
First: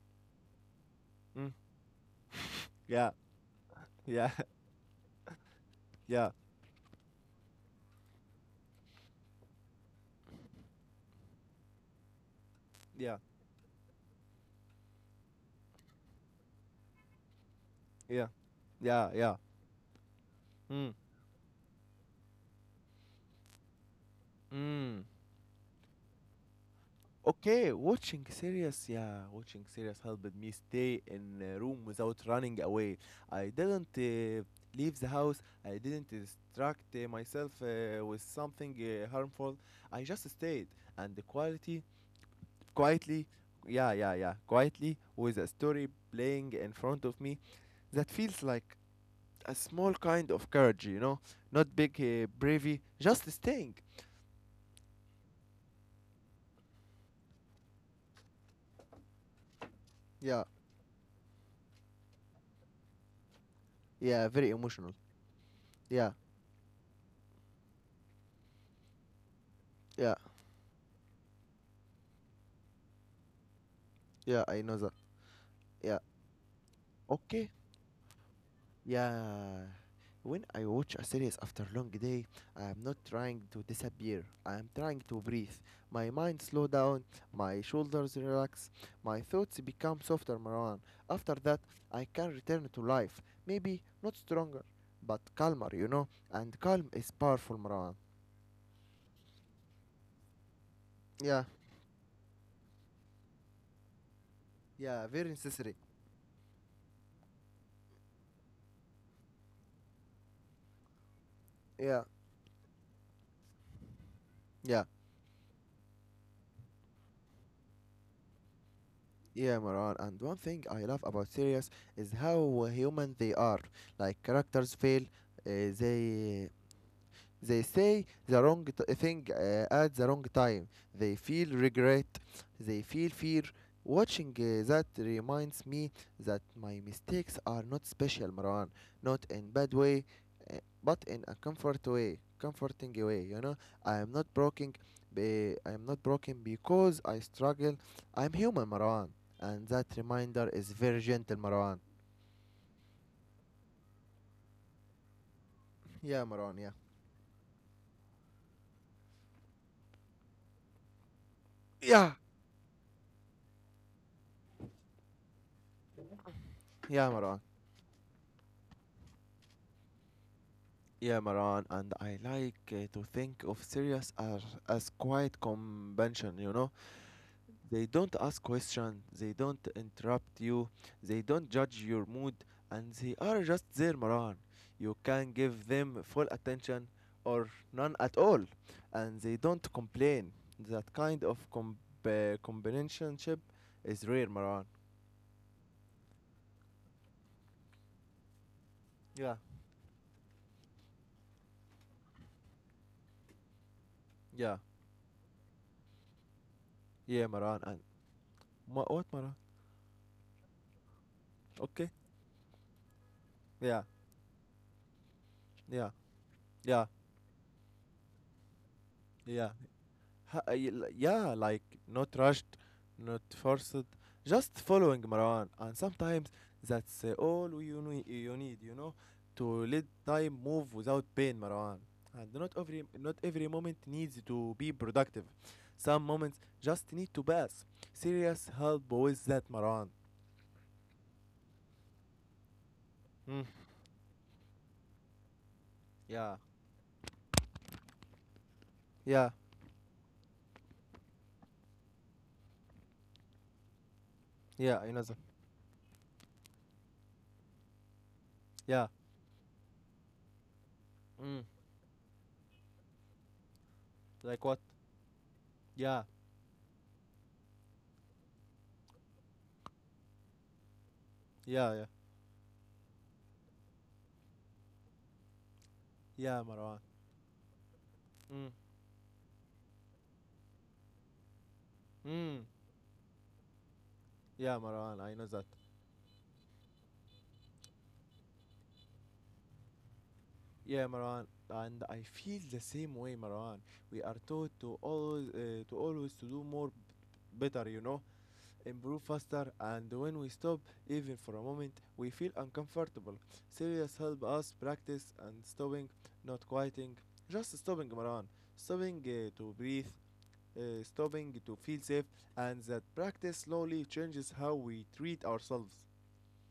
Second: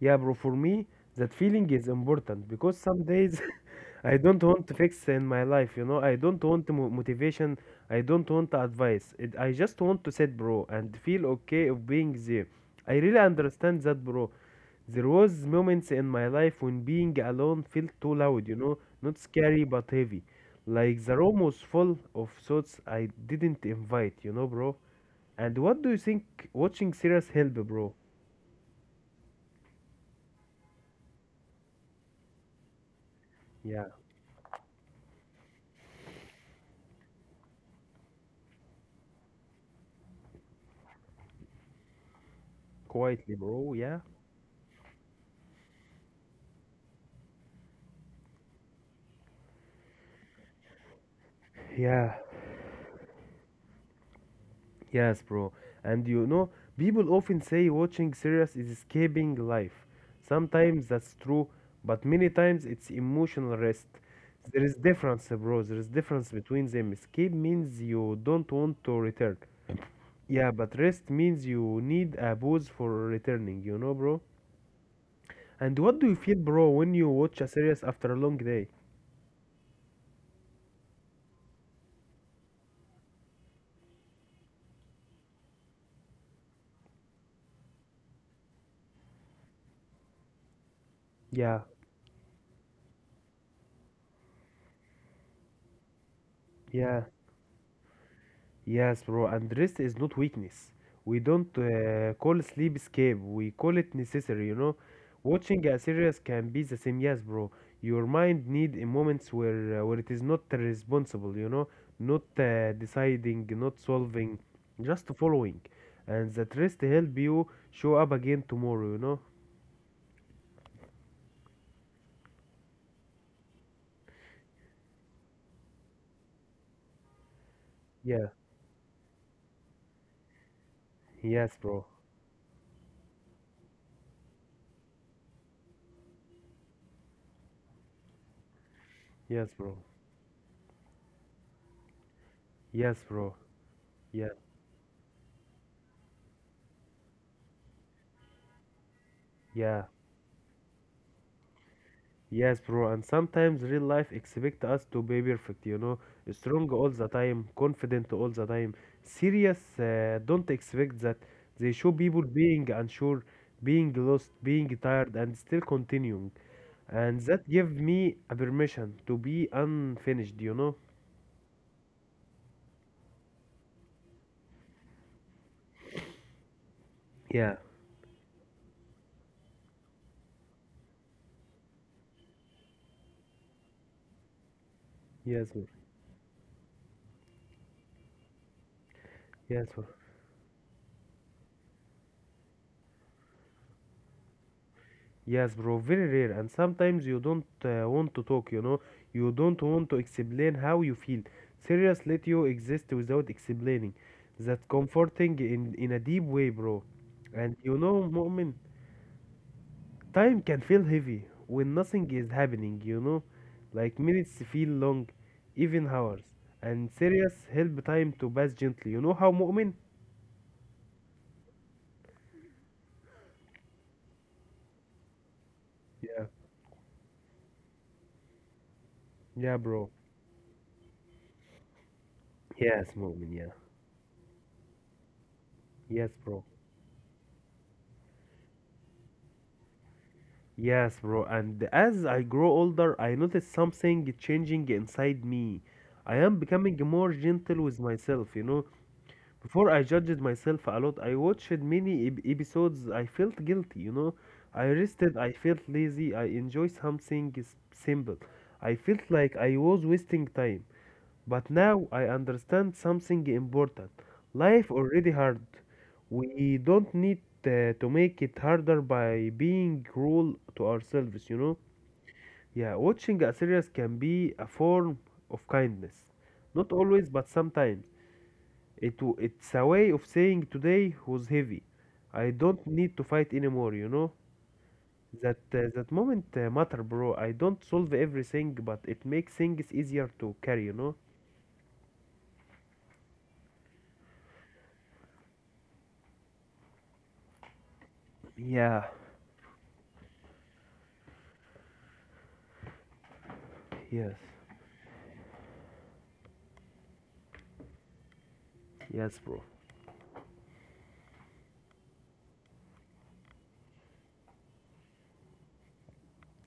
Speaker 2: Yeah, bro, for me, that
Speaker 1: Mm.
Speaker 2: feeling is important because some
Speaker 1: Yeah.
Speaker 2: days I
Speaker 1: Yeah.
Speaker 2: don't want to fix in my life, you know. I
Speaker 1: Yeah.
Speaker 2: don't want mo- motivation, I don't want advice. I just want to sit, bro, and feel okay of being there. I
Speaker 1: Yeah.
Speaker 2: really understand that, bro. There was moments in my life when being alone felt too
Speaker 1: Yeah.
Speaker 2: loud, you know,
Speaker 1: Yeah.
Speaker 2: not
Speaker 1: Yeah.
Speaker 2: scary but heavy.
Speaker 1: Mm.
Speaker 2: Like the room was full of thoughts I didn't invite, you know, bro.
Speaker 1: Mm.
Speaker 2: And what do you think watching series help,
Speaker 1: Okay.
Speaker 2: bro?
Speaker 1: Watching series. Yeah. Watching series helped me stay in a room without running away. I
Speaker 2: Yeah,
Speaker 1: didn't leave the house. I didn't distract myself with something harmful. I just stayed, and the quality quietly,
Speaker 2: quietly, bro. Yeah.
Speaker 1: yeah quietly with a story playing in front of me. That feels like a small kind of courage, you know, not big
Speaker 2: Yeah,
Speaker 1: bravery, just staying.
Speaker 2: yes, bro. And you know, people often say watching series is escaping life.
Speaker 1: Yeah,
Speaker 2: Sometimes that's true, but many times it's emotional rest.
Speaker 1: yeah, very
Speaker 2: There is
Speaker 1: emotional.
Speaker 2: difference, bro. There is
Speaker 1: Yeah,
Speaker 2: difference between them. Escape means you don't want to return.
Speaker 1: yeah,
Speaker 2: Yeah, but rest means you need a pause for returning, you know, bro?
Speaker 1: yeah, I know that.
Speaker 2: And
Speaker 1: Yeah,
Speaker 2: what do you feel, bro, when you watch a
Speaker 1: okay,
Speaker 2: series after a long day?
Speaker 1: yeah. When I watch a series after long day, I am not trying to disappear. I am trying to breathe. My mind slow down, my shoulders relax, my thoughts become softer, Marwan. After that,
Speaker 2: Yeah,
Speaker 1: I can return to life. Maybe not stronger, but calmer, you know. And calm
Speaker 2: yeah.
Speaker 1: is powerful, Marwan.
Speaker 2: Yes, bro, and rest is not weakness. We
Speaker 1: Yeah,
Speaker 2: don't call sleep escape, we call it necessary, you know.
Speaker 1: yeah, very
Speaker 2: Watching
Speaker 1: necessary.
Speaker 2: a series can be the same, yes, bro. Your mind need in moments where it is not responsible, you know,
Speaker 1: Yeah,
Speaker 2: not deciding, not solving,
Speaker 1: yeah,
Speaker 2: just following. And that rest help you show up again tomorrow, you know.
Speaker 1: yeah, Marwan. And one thing I love about series is how human they are. Like characters fail, they they say
Speaker 2: Yeah.
Speaker 1: the thing at the wrong time. They feel
Speaker 2: Yes, bro.
Speaker 1: regret. They feel fear. Watching that reminds me that my mistakes are not special, Marwan. Not
Speaker 2: Yes,
Speaker 1: in bad
Speaker 2: bro.
Speaker 1: way, uh, but in a comforting
Speaker 2: Yes,
Speaker 1: way.
Speaker 2: bro.
Speaker 1: You know, I am not
Speaker 2: Yeah.
Speaker 1: broken. I am not broken because I struggle. I'm human, Marwan, and
Speaker 2: Yeah.
Speaker 1: that reminder is very gentle, Marwan.
Speaker 2: Yes, bro, and sometimes real life expect us to be perfect, you know,
Speaker 1: Yeah, Marwan.
Speaker 2: strong
Speaker 1: Yeah.
Speaker 2: all the time, confident all the time, serious. Don't expect that. They show
Speaker 1: Yeah.
Speaker 2: people being unsure, being lost, being tired, and still continuing,
Speaker 1: Yeah,
Speaker 2: and
Speaker 1: Marwan.
Speaker 2: that give me a permission to be unfinished, you know.
Speaker 1: Yeah, Maran, and I like to think of Syrians as quiet convention, you know?
Speaker 2: Yeah.
Speaker 1: They don't ask questions, they don't interrupt you, they don't judge your mood, and they are just there, Maran. You can
Speaker 2: Yes, bro.
Speaker 1: give them full attention or none at all, and they don't
Speaker 2: Yes, bro.
Speaker 1: complain. That kind of companionship is rare, Maran.
Speaker 2: Yes, bro, very rare. And sometimes you don't want to talk, you know, you
Speaker 1: Yeah,
Speaker 2: don't want to explain how you feel. Serious, let you exist without explaining.
Speaker 1: yeah,
Speaker 2: That comforting in a deep way, bro.
Speaker 1: yeah,
Speaker 2: And
Speaker 1: Maran. And
Speaker 2: you know, moment,
Speaker 1: What, Maran?
Speaker 2: time can feel heavy when
Speaker 1: Okay,
Speaker 2: nothing is happening, you know,
Speaker 1: yeah,
Speaker 2: like minutes feel long,
Speaker 1: yeah,
Speaker 2: even hours.
Speaker 1: yeah,
Speaker 2: And serious help time to pass gently. You know how,
Speaker 1: yeah.
Speaker 2: moment?
Speaker 1: Yeah, like not rushed, not forced, just following, Marwan. And sometimes
Speaker 2: Yeah,
Speaker 1: that's you need, you know,
Speaker 2: yeah,
Speaker 1: to let
Speaker 2: bro.
Speaker 1: time move without pain, Marwan. And
Speaker 2: Yes,
Speaker 1: not
Speaker 2: moment,
Speaker 1: every
Speaker 2: yeah.
Speaker 1: moment needs to be productive. Some
Speaker 2: Yes,
Speaker 1: moments
Speaker 2: bro.
Speaker 1: just need to pass. Serious help with that, Marwan.
Speaker 2: Yes, bro. And as I grow older, I
Speaker 1: Mm.
Speaker 2: notice something changing inside me. I
Speaker 1: Yeah,
Speaker 2: am becoming more gentle with myself, you know.
Speaker 1: yeah,
Speaker 2: Before I judged myself a lot, I watched many ep- episodes. I felt guilty, you know. I
Speaker 1: yeah, I know that.
Speaker 2: rested, I felt lazy, I enjoyed something s- simple. I
Speaker 1: Yeah.
Speaker 2: felt like I was wasting time.
Speaker 1: Mm.
Speaker 2: But now I understand something important.
Speaker 1: Like what?
Speaker 2: Life already hard.
Speaker 1: Yeah,
Speaker 2: We don't need to make it harder by being cruel to ourselves, you know?
Speaker 1: yeah, yeah,
Speaker 2: Yeah, watching a series can be a form of kindness.
Speaker 1: yeah,
Speaker 2: Not
Speaker 1: Marwan.
Speaker 2: always, but sometimes.
Speaker 1: Mm.
Speaker 2: It's a way of saying today was heavy. I
Speaker 1: Mm.
Speaker 2: don't need to fight anymore, you know?
Speaker 1: Yeah, Marwan, I know that.
Speaker 2: That moment matter, bro. I don't solve everything, but it makes things easier to carry, you
Speaker 1: Yeah,
Speaker 2: know?
Speaker 1: Marwan, and I feel the same way, Marwan. We are taught to always to do more better, you know,
Speaker 2: Yeah.
Speaker 1: improve faster, and when we stop even for a moment, we feel uncomfortable. Serious
Speaker 2: Yes.
Speaker 1: help us practice and stopping, not quieting, just stopping, Marwan. Stopping
Speaker 2: Yes, bro.
Speaker 1: to breathe, stopping to feel safe, and that practice slowly changes how we treat ourselves.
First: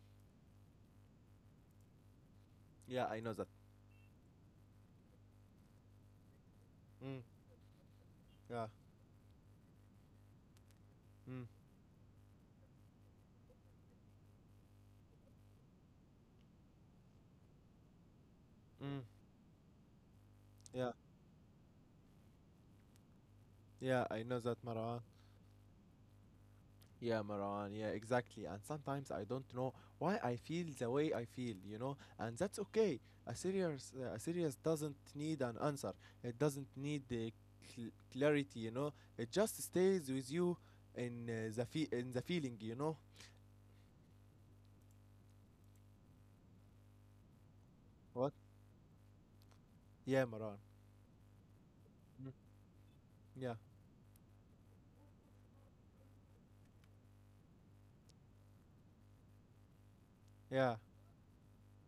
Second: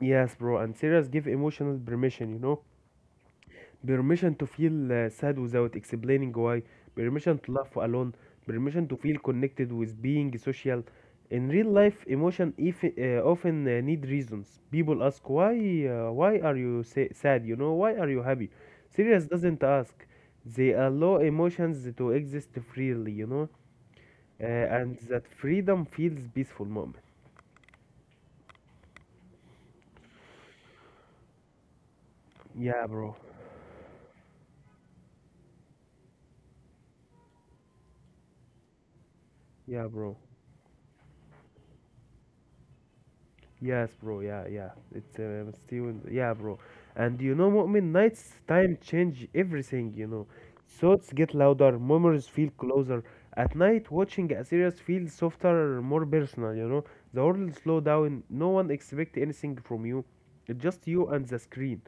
Speaker 2: Yes, bro. And serious give emotional permission, you know?
Speaker 1: Yeah, I know that.
Speaker 2: Permission to feel sad without explaining why.
Speaker 1: Mm,
Speaker 2: Permission to laugh alone.
Speaker 1: yeah.
Speaker 2: Permission to feel connected with being social.
Speaker 1: Mm,
Speaker 2: In real life, emotion if, often need reasons. People ask why are you sa- sad? You know, why are you happy?
Speaker 1: mm,
Speaker 2: Serious doesn't ask. They
Speaker 1: yeah.
Speaker 2: allow emotions to exist freely. You know,
Speaker 1: Yeah, I know that,
Speaker 2: and
Speaker 1: Marwan.
Speaker 2: that freedom feels peaceful moment.
Speaker 1: Yeah, Maran. Yeah, exactly. And sometimes I don't know why I feel the way I feel, you know, and that's
Speaker 2: Yeah,
Speaker 1: okay.
Speaker 2: bro.
Speaker 1: A serious, a serious doesn't need an answer. It doesn't need the clarity, you know. It just
Speaker 2: Yeah,
Speaker 1: stays
Speaker 2: bro.
Speaker 1: with you in in the feeling, you know.
Speaker 2: Yes, bro. Yeah, yeah. It's still, yeah, bro. And you know, Mu'min, nights
Speaker 1: What?
Speaker 2: time change everything. You
Speaker 1: Yeah,
Speaker 2: know,
Speaker 1: Maran.
Speaker 2: thoughts get louder, memories
Speaker 1: Mm.
Speaker 2: feel closer.
Speaker 1: Yeah,
Speaker 2: At night, watching a series feels softer, more personal. You know, the world slow down. No one expect anything from you. It's
Speaker 1: yeah.
Speaker 2: just you and the screen.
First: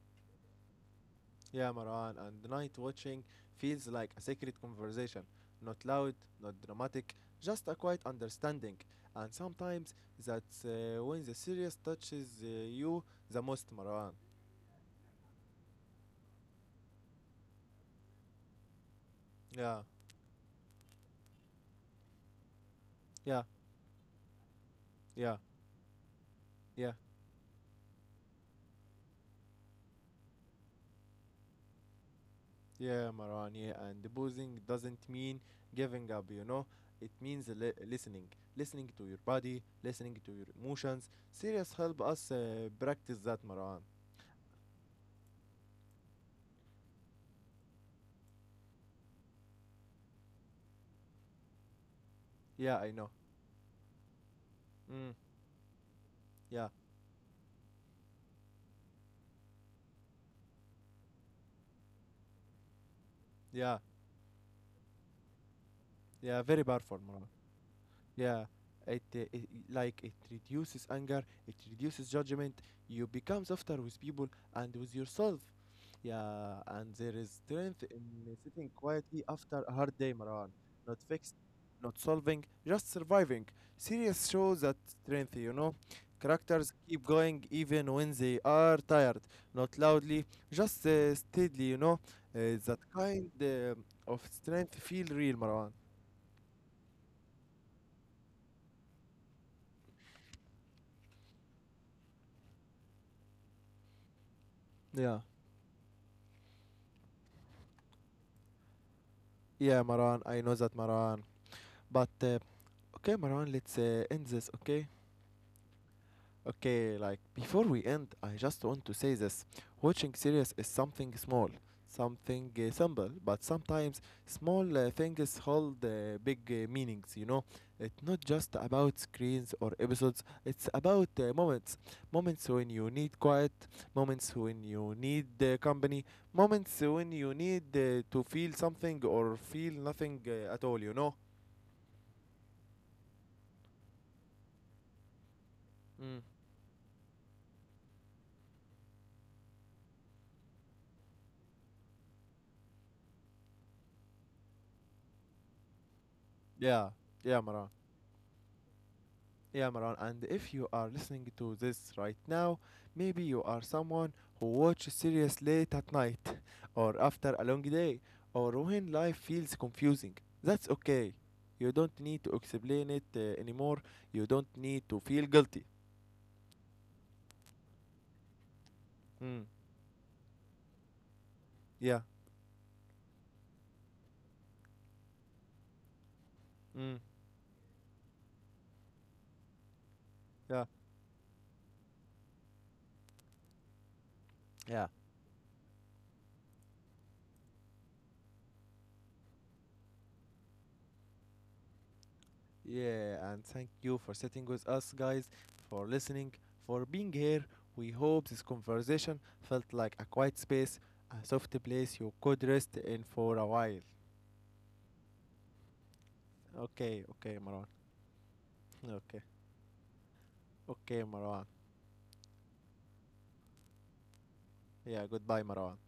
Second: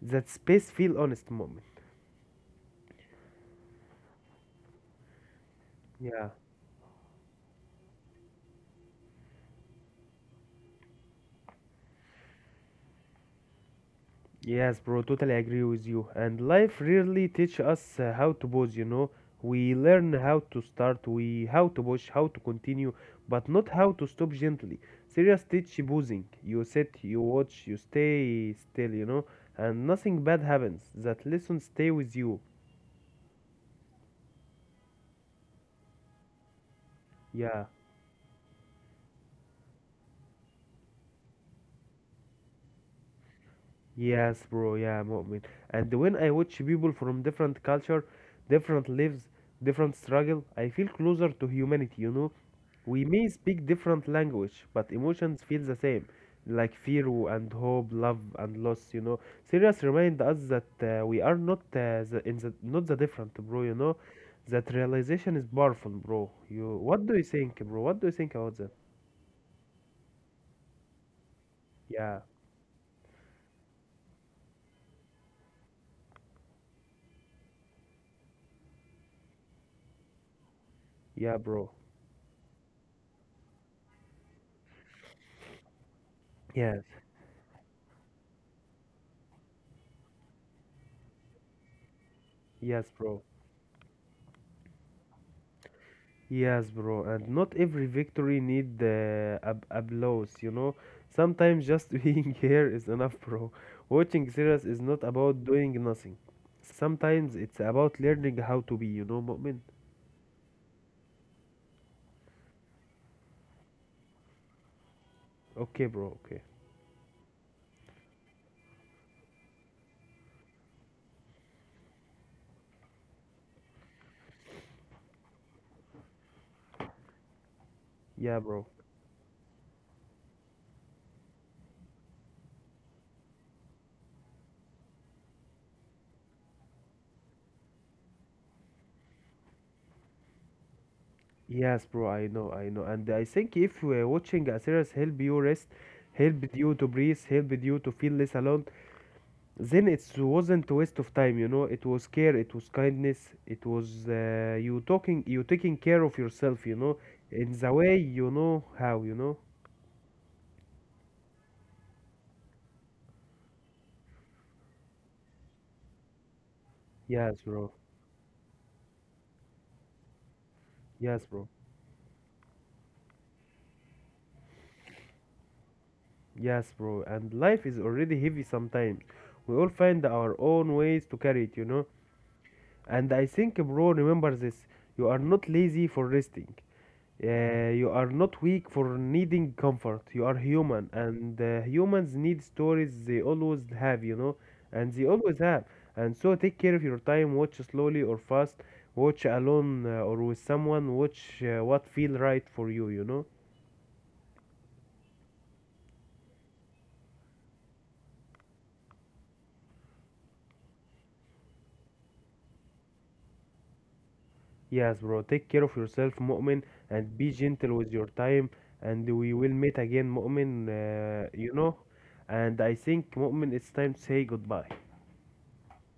Speaker 2: That space feel honest, Mu'min.
Speaker 1: Yeah, Marwan, and night watching feels like a secret conversation. Not loud,
Speaker 2: Yeah.
Speaker 1: not dramatic, just a quiet understanding. And sometimes that's when the serious touches you the most, Marwan.
Speaker 2: Yes, bro, totally agree with you. And life really teach us how to pause, you know. We
Speaker 1: Yeah,
Speaker 2: learn how to start, we how to push, how to continue,
Speaker 1: yeah,
Speaker 2: but not how to stop gently.
Speaker 1: yeah,
Speaker 2: Serious teach pausing. You
Speaker 1: yeah,
Speaker 2: sit, you watch, you stay still, you know, and nothing bad happens. That lesson stay with you.
Speaker 1: yeah, Marwan, yeah. And boozing doesn't mean giving up, you know? It means
Speaker 2: Yeah.
Speaker 1: listening. Listening to your body, listening to your emotions. Serious help us practice that, Marwan.
Speaker 2: Yes, bro. Yeah, Mu'min. And when I watch people from different culture, different lives, different struggle, I feel closer to humanity, you know.
Speaker 1: Yeah, I
Speaker 2: We
Speaker 1: know.
Speaker 2: may speak different language, but
Speaker 1: Mm,
Speaker 2: emotions feel the same,
Speaker 1: yeah,
Speaker 2: like fear and hope, love and loss. You know, Sirius remind us that we are not the different, bro. You
Speaker 1: yeah,
Speaker 2: know, that realization is powerful, bro.
Speaker 1: yeah, very powerful,
Speaker 2: What do you
Speaker 1: Marwan.
Speaker 2: think, bro? What do you think
Speaker 1: Yeah,
Speaker 2: about that?
Speaker 1: it like it reduces anger, it reduces
Speaker 2: Yeah,
Speaker 1: judgment. You become softer with people and with yourself. Yeah, and there is strength in sitting quietly after a hard day, Marwan. Not fixed,
Speaker 2: yeah, bro.
Speaker 1: not solving, just surviving. Series shows that strength, you know. Characters
Speaker 2: Yes,
Speaker 1: keep going even when they are tired, not loudly, just steadily, you know. That
Speaker 2: yes, bro.
Speaker 1: kind of strength feel real, Marwan.
Speaker 2: Yes, bro, and not every victory need applause, you know. Sometimes just being here is enough, bro. Watching series is not
Speaker 1: Yeah.
Speaker 2: about doing nothing. Sometimes it's about learning how to be, you know, moment.
Speaker 1: Yeah, Maran, I know that, Maran. But okay, Maran, let's end this, okay?
Speaker 2: Okay, bro, okay.
Speaker 1: Okay, like before we end, I just want to say this. Watching series is something small, something simple, but sometimes small things hold big meanings, you know? It's not
Speaker 2: Yeah, bro.
Speaker 1: just about screens or episodes, it's about moments. Moments when you need quiet, moments when you need company, moments when you need to feel something or feel nothing at all, you know?
Speaker 2: Yes, bro, I know, I know. And I think if watching a series help you rest,
Speaker 1: Mm.
Speaker 2: help you to breathe, help you to feel less alone, then it wasn't waste of time, you know. It was care, it was kindness, it was, you talking, you taking care of yourself, you
Speaker 1: Yeah,
Speaker 2: know,
Speaker 1: yeah,
Speaker 2: in the
Speaker 1: Maran.
Speaker 2: way you know how, you know.
Speaker 1: Yeah, Maran. And if you are listening to this right now, maybe you are someone who watches series late at night, or
Speaker 2: Yes,
Speaker 1: after a long
Speaker 2: bro.
Speaker 1: day, or when life feels confusing. That's okay.
Speaker 2: Yes, bro.
Speaker 1: You don't need to explain it anymore. You don't need to feel guilty.
Speaker 2: Yes, bro, and life is already heavy sometimes.
Speaker 1: Mm.
Speaker 2: We all find our own ways to carry it, you know.
Speaker 1: Yeah.
Speaker 2: And I think, bro, remember this: you are not lazy for resting.
Speaker 1: Mm.
Speaker 2: You are not weak for needing comfort. You are
Speaker 1: Yeah.
Speaker 2: human, and humans need stories, they always have, you know, and
Speaker 1: Yeah.
Speaker 2: they always have. And so take care of your time, watch slowly or fast, watch alone or with someone, watch what feel right for you, you know.
Speaker 1: Yeah, and thank you for sitting with us, guys, for listening, for being here. We hope this conversation felt like a quiet space, a soft place you could rest in for a while.
Speaker 2: Yes, bro, take care of yourself, Mu'min,
Speaker 1: Okay,
Speaker 2: and be
Speaker 1: okay,
Speaker 2: gentle
Speaker 1: Marwan.
Speaker 2: with your time, and
Speaker 1: Okay,
Speaker 2: we will meet again, Mu'min,
Speaker 1: okay,
Speaker 2: you
Speaker 1: Marwan.
Speaker 2: know. And I think, Mu'min, it's time to say goodbye.
Speaker 1: Yeah, goodbye, Marwan.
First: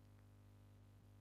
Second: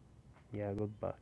Speaker 2: Yeah, goodbye.